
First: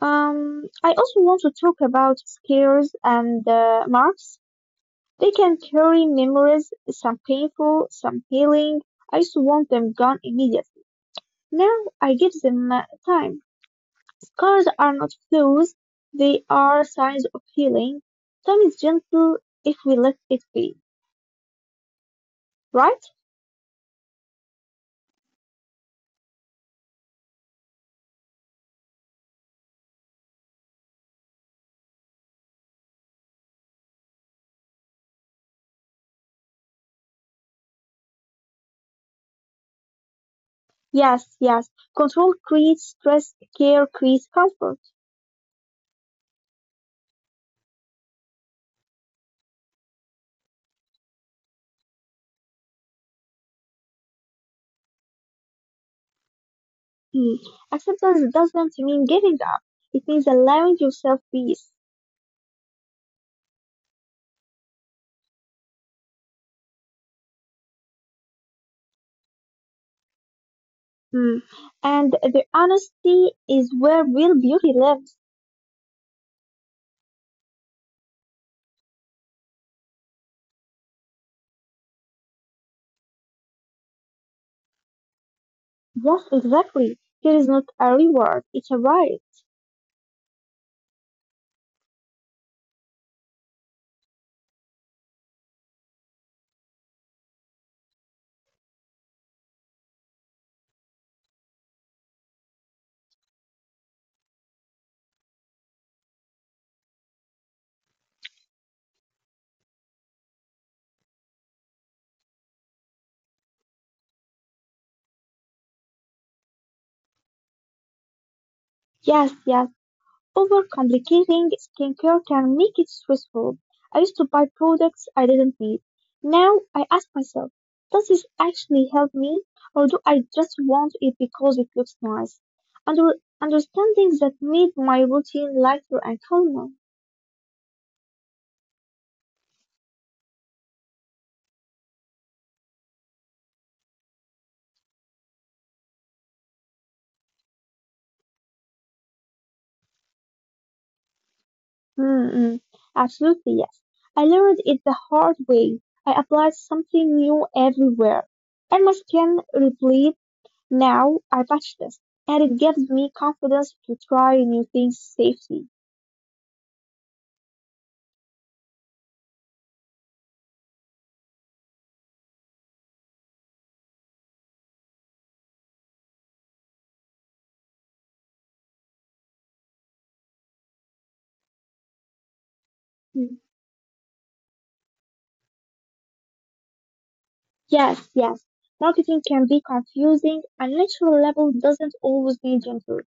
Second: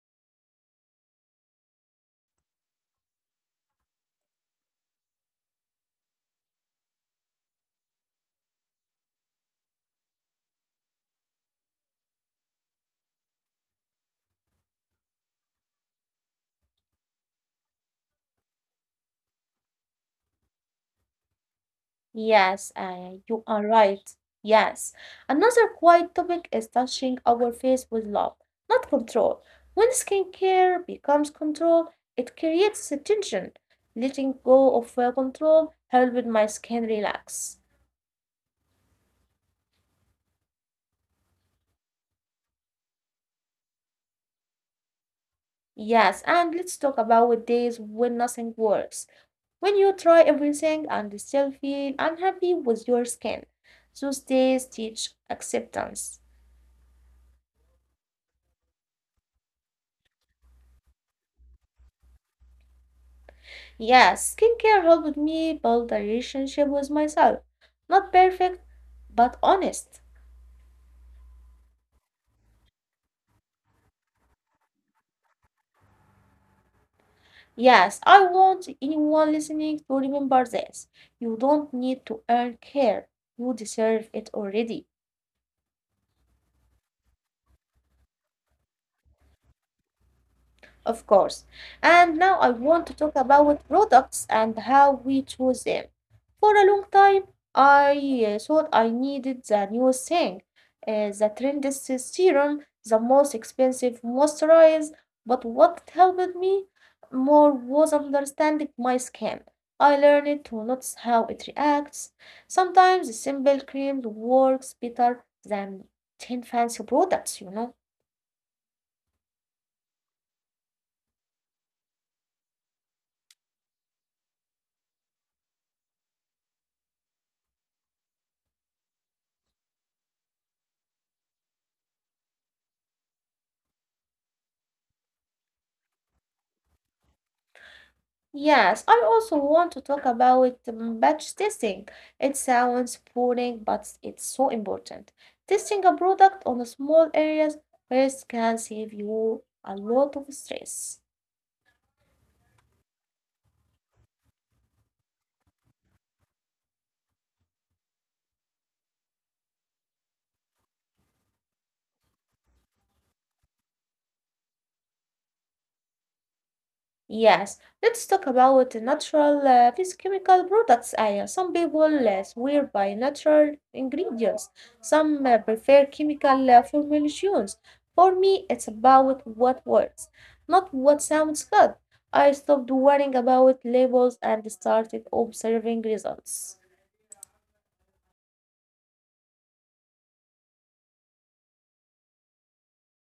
I also want to talk about scars and marks. They can carry memories, some painful, some healing. I just want them gone immediately. Now I give them time. Scars are not flaws, they are signs of healing. Time is gentle if we let it be.
Yes,
Right?
you are right. Yes. Another quiet topic is touching our face with love, not control. When skincare becomes control, it creates a tension. Letting go of control helped my skin relax.
Yes, yes. Control creates stress, care creates comfort.
Yes, and let's talk about days when nothing works. When you try everything and still feel unhappy with your skin, those days teach acceptance.
Mm. Acceptance doesn't mean giving up. It means allowing yourself peace.
Yeah, skincare helped me build a relationship with myself. Not perfect, but honest.
Mm. And the honesty is where real beauty lives.
Yes, I want anyone listening to remember this. You don't need to earn care, you deserve it already.
Yes, exactly. Here is not a reward, it's a right.
Of course. And now I want to talk about products and how we choose them. For a long time, I thought I needed the newest thing, the trendiest serum, the most expensive moisturizer. But what helped me more was understanding my skin. I learned to notice how it reacts. Sometimes a simple cream works better than 10 fancy products, you know.
Yes, yes. Overcomplicating skincare can make it stressful. I used to buy products I didn't need. Now I ask myself, does this actually help me? Or do I just want it because it looks nice? Under Understanding that made my routine lighter and calmer.
Yes, I also want to talk about batch testing. It sounds boring, but it's so important. Testing a product on a small areas first can save you a lot of stress.
Mm-mm. Absolutely, yes. I learned it the hard way. I applied something new everywhere and my skin replayed. Now I patch this, and it gives me confidence to try new things safely.
Yes, let's talk about the natural physical products. Yeah, some people swear by natural ingredients. Some prefer chemical formulations. For me, it's about what works, not what sounds good. I stopped worrying
Mm.
about labels and started observing results.
Yes, yes. Marketing can be confusing, and natural level doesn't always mean gentle.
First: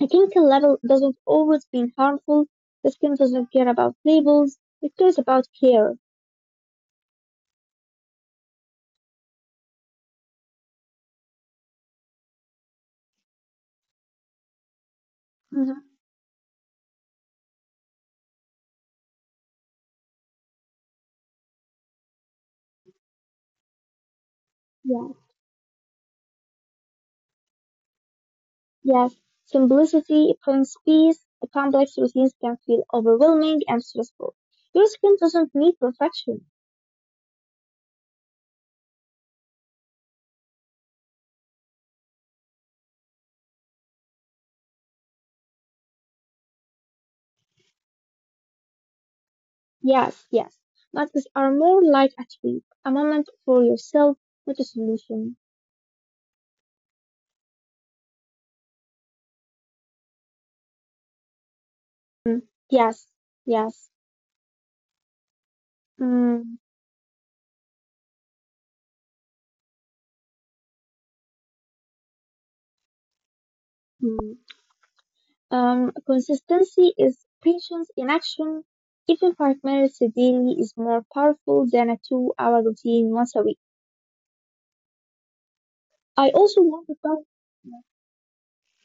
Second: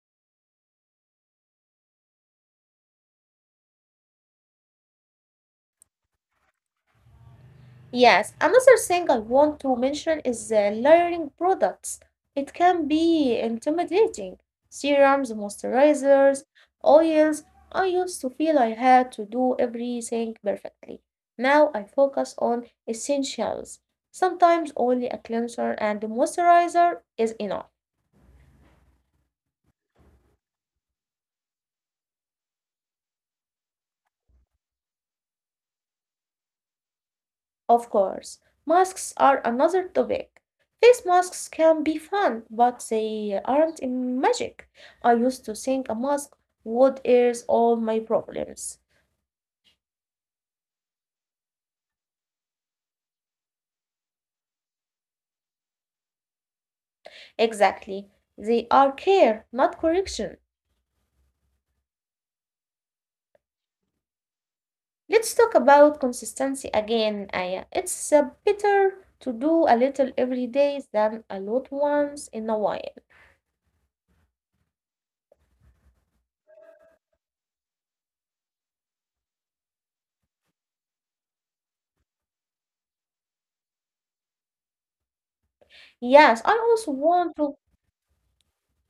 A chemical level doesn't always mean harmful. The skin doesn't care about labels. It cares about care.
Yes, another thing I want to mention is the layering products. It can be intimidating. Serums,
Mhm.
moisturizers, oils. I used to feel I had to do everything perfectly. Now I focus on essentials. Sometimes only
Yes,
a cleanser and moisturizer is enough.
yes. Simplicity brings peace. The complex routines can feel overwhelming and stressful. Your skin doesn't need perfection.
Of course, masks are another topic. Face masks can be fun, but they aren't in magic. I used to think a mask would erase all my problems.
Yes, yes. Masks are more like a treat, a moment for yourself, not a solution.
Exactly. They are care, not correction.
Mm. Yes, yes.
Let's talk about
Mm,
consistency again, Aya. It's better to do a little every day than a lot once in a while.
mm. Consistency is patience in action. Even 5 minutes daily is more powerful than a 2-hour routine once a week. I
Yes, I
also want
also
to talk.
want to.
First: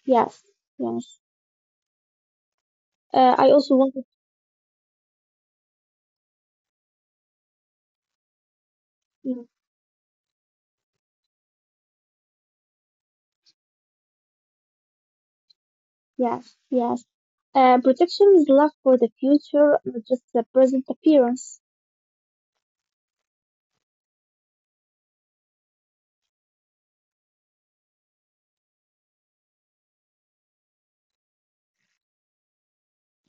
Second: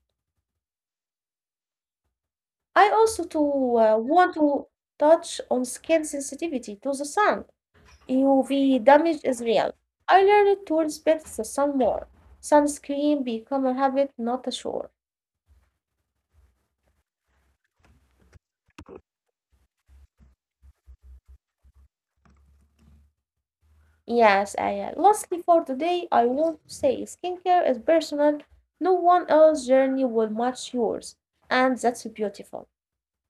Yes, yes.
I also
I also
to
want to.
want to touch on skin sensitivity to the sun. UV damage is
Mm.
real. I learned to respect the sun more. Sunscreen become a habit, not a chore.
Yes, yes. Protection is love for the future, not just the present appearance.
Yes, Aya. Lastly, for today, I want to say skincare is personal. No one else's journey will match yours, and that's beautiful.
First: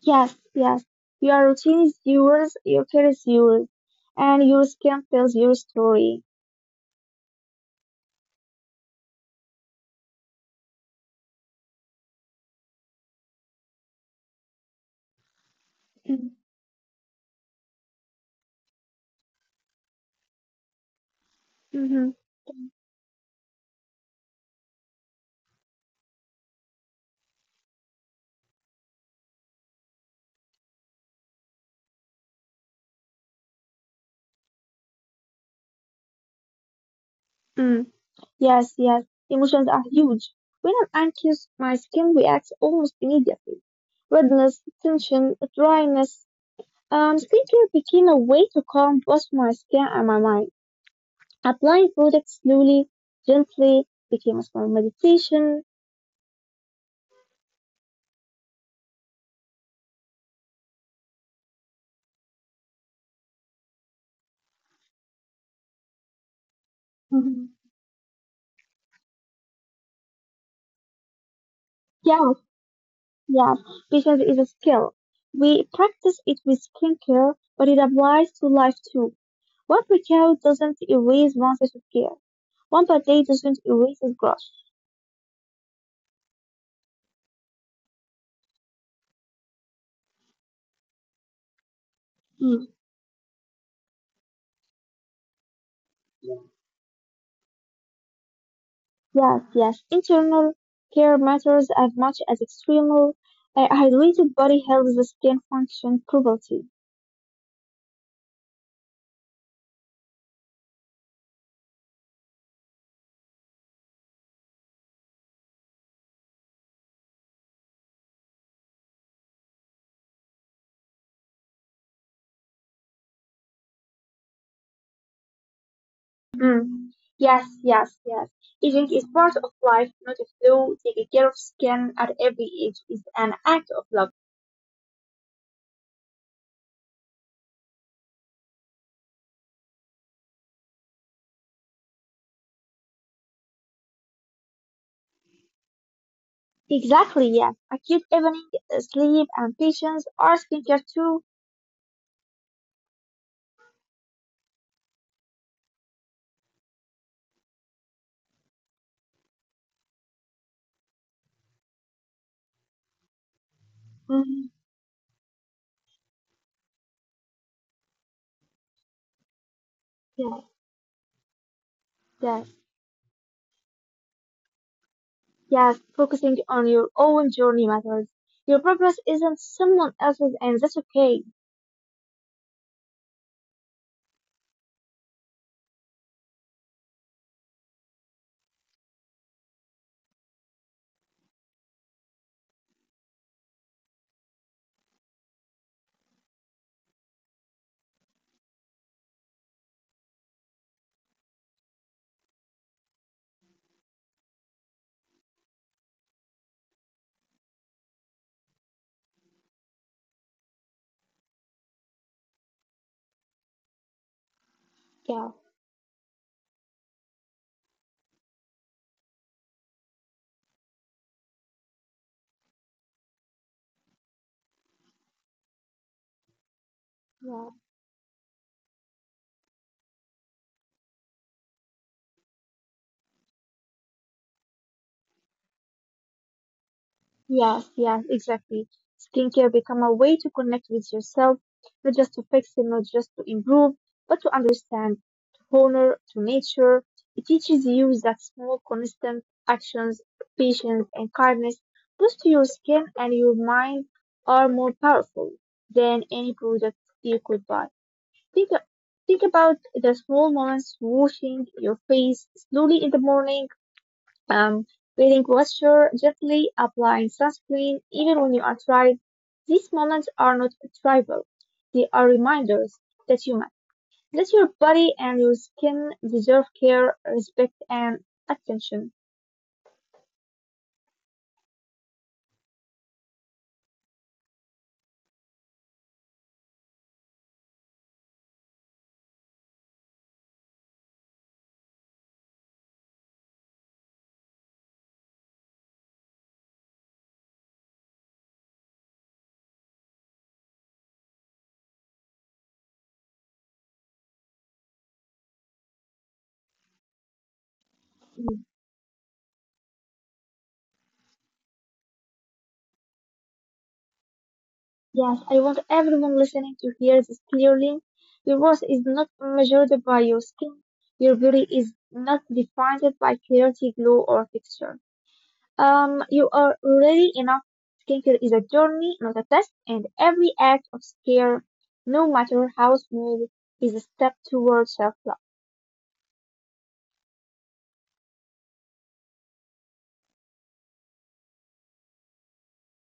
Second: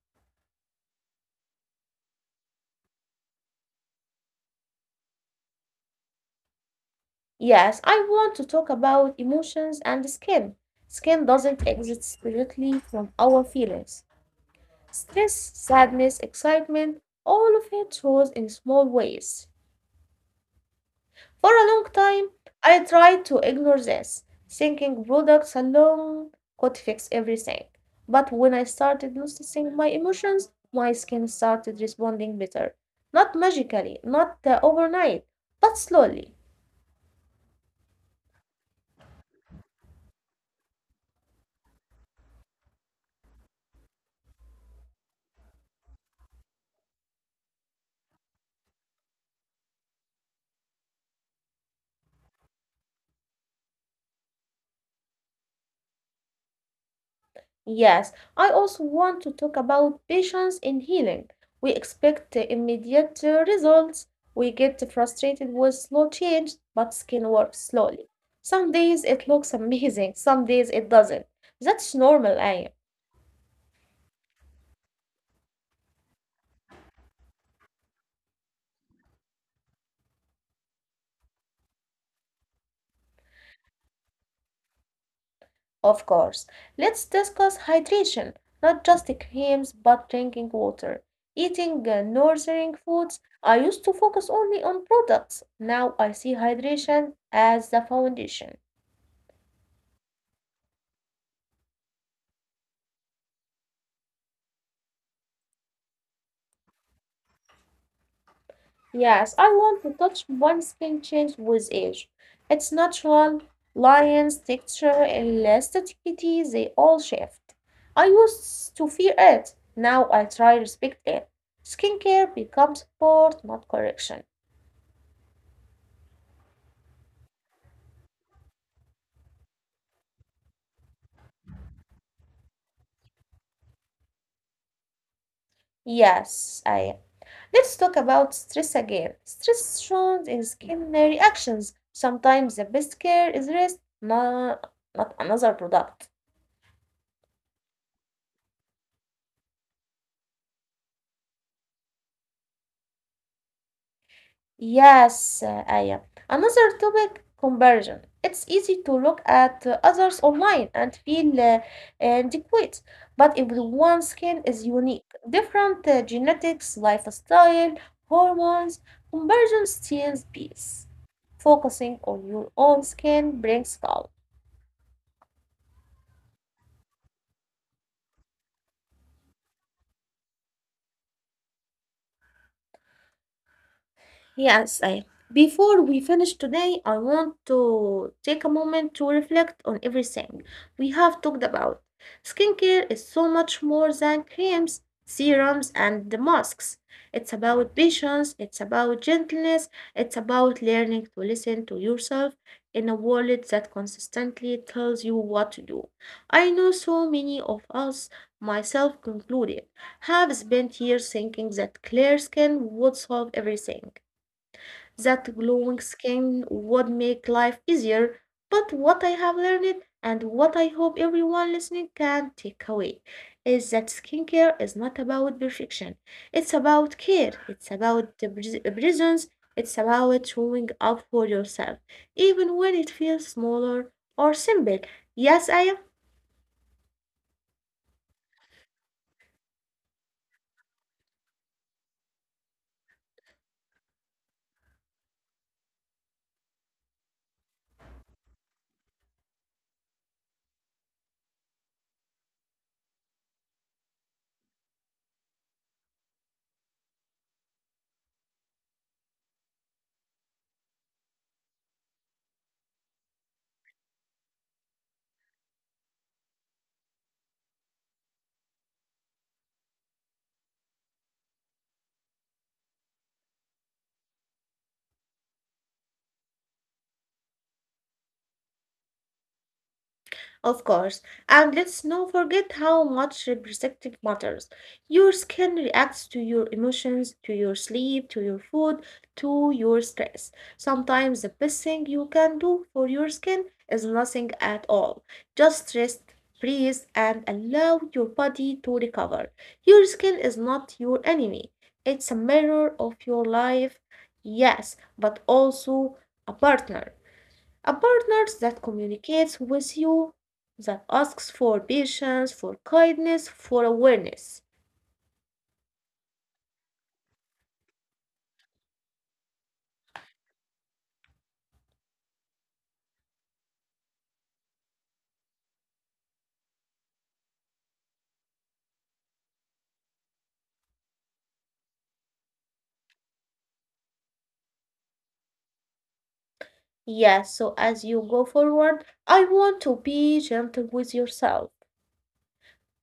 Yes, yes. Your routine is yours, your care is yours, and your skin tells your story.
Yes, I want to talk about emotions and skin. Skin doesn't exist separately from our feelings. Stress, sadness, excitement, all of it shows in small ways. For a long
Mm-hmm.
time, I tried to ignore this, thinking products alone could fix everything. But when I started noticing my emotions, my skin started responding better. Not magically, not overnight, but slowly.
Mm. Yes, yes. Emotions are huge. When I'm anxious, my skin reacts almost immediately. Redness, tension, dryness. Skincare became a way to calm both my skin and my mind. Applying products slowly, gently became a small meditation.
Yes, I also want to talk about patience in healing. We expect immediate results. We get frustrated with slow change, but
Mhm.
skin works slowly. Some days it looks amazing, some days it doesn't. That's
Yeah,
normal, I.
yeah, patience is a skill. We practice it with skincare, but it applies to life too. One workout doesn't erase one set of care. One bad day doesn't erase its growth.
Of course. Let's discuss hydration, not just the creams, but drinking water, eating
Mm.
nourishing foods. I used to focus only on products. Now I see hydration as the foundation.
Yes, yes. Internal care matters as much as external. A hydrated body helps the skin function properly.
Yes, I learned to touch one skin change with age. It's natural. Lines, texture, elasticity, they all shift. I used to fear it. Now I try respect it. Skincare becomes support, not correction.
Mm. Yes, yes, yes. Aging is part of life, not a flu. Taking care of skin at every age is an act of love.
Yes, I. Let's talk about stress again. Stress shows in skin reactions. Sometimes the best care is rest, not another product.
Exactly, yes. Acute evening sleep and patience are skincare too.
Yes, Aya. Another topic, comparison. It's easy to look at others online and feel inadequate, but everyone's skin
Mm,
is unique. Different genetics, lifestyle, hormones. Comparison steals
yes,
peace. Focusing on
yes,
your own skin brings calm.
yes. Focusing on your own journey matters. Your purpose isn't someone else's, and that's okay.
Yes, I. Before we finish today, I want to take a moment to reflect on everything we have talked about. Skincare is so much more than creams, serums, and the masks. It's about patience, it's about gentleness, it's about learning to listen to yourself in a world that consistently tells you what to do. I know so many of us, myself concluded, have spent years thinking that clear skin would solve everything.
Yeah.
That glowing skin would make life easier, but what I have learned and what I hope everyone listening can take away is that skincare is not about perfection. It's about care,
Yeah.
it's about the presence, it's about showing up for yourself, even when it feels smaller or simple. Yes, I.
Yes, yes, exactly. Skincare become a way to connect with yourself, not just to fix it, not just to improve, but to understand, to honor, to nature. It teaches you that small, constant actions, patience, and kindness, both to your skin and your mind, are more powerful than any product you could buy. Think, think about the small moments washing your face slowly in the morning, um, breathing posture, gently applying sunscreen even when you are tired. These moments are not trivial. They are reminders that you matter, that your body and your skin deserve care, respect, and attention.
Of course. And let's not forget how much representative matters. Your skin reacts to your emotions, to your sleep, to your food, to your stress. Sometimes the best thing you can do for your skin is nothing at all. Just rest, breathe, and allow your body to recover. Your skin is not your enemy. It's a mirror of your life, yes, but also a partner. A partner
Mm.
that communicates with you, that asks for patience, for kindness, for awareness.
Yes, I want everyone listening to hear this clearly. Your worth is not measured by your skin. Your beauty is not defined by clarity, glow, or texture. You are ready enough. Skincare is a journey, not a test, and every act of care, no matter how small, is a step towards self-love.
Yes, so as you go forward, I want to be gentle with yourself,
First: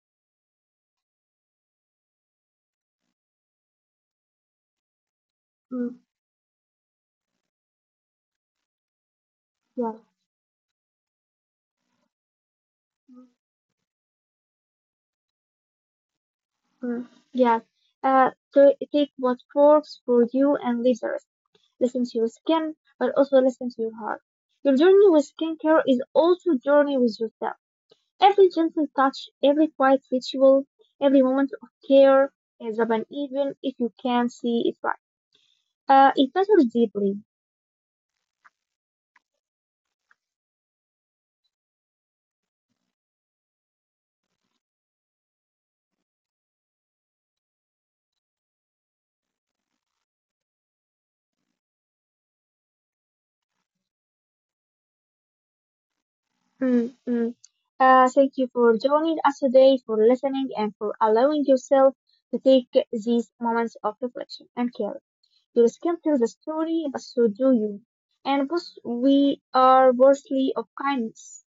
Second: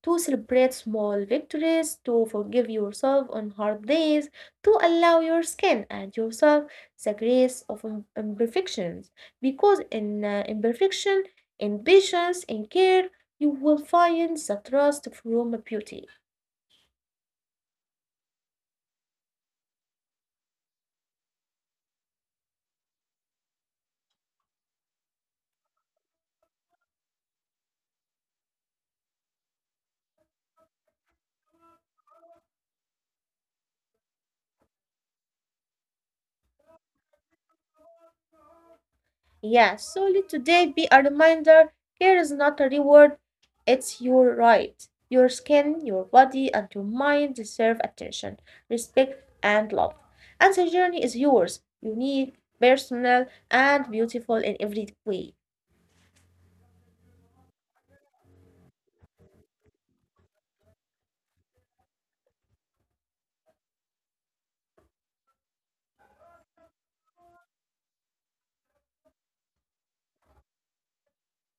to celebrate small victories, to forgive yourself on hard days, to allow your skin
Mm,
and yourself the grace of imperfections. Because
yeah.
in imperfection, in patience, in care, you will find the trust from beauty.
Mm, yes. So take what works for you and leave the rest. Listen to your skin, but also listen to your heart. Your journey with skincare is also a journey with yourself. Every gentle touch, every quiet ritual, every moment of care is uneven if you can see it right. It matters deeply.
Yeah, so let today be a reminder here is not a reward, it's your right. Your skin, your body, and your mind deserve attention, respect, and love. And the journey is yours, unique, personal, and beautiful in every way.
Mm, mm. Thank you for joining us today, for listening, and for allowing yourself to take these moments of reflection and care. Your skin tells the story, but so do you. And both we are worthy of kindness.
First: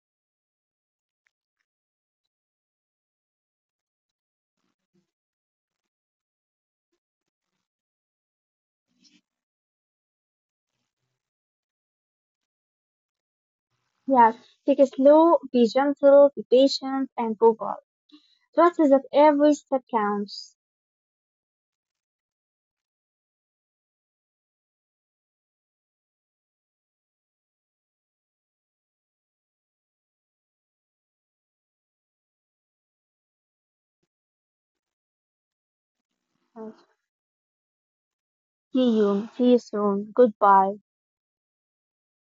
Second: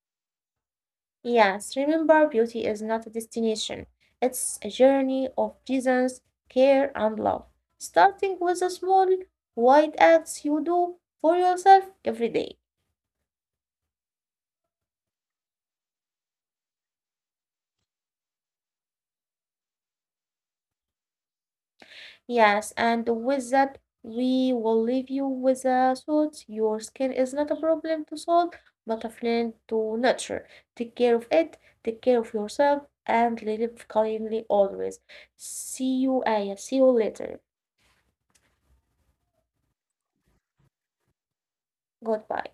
Yes, remember beauty is not a destination, it's a journey of presence, care, and love. Starting with the small, white acts you do for yourself every day.
Yes, take it slow, be gentle, be patient, and go on. Trust that every step counts.
Yes, and with that, we will leave you with the thought your skin is not a problem to solve, but a friend to nurture. Take care of it, take care of yourself, and live kindly always. See you, Aya. See you
Uh,
later.
See you. See you soon. Goodbye.
Goodbye.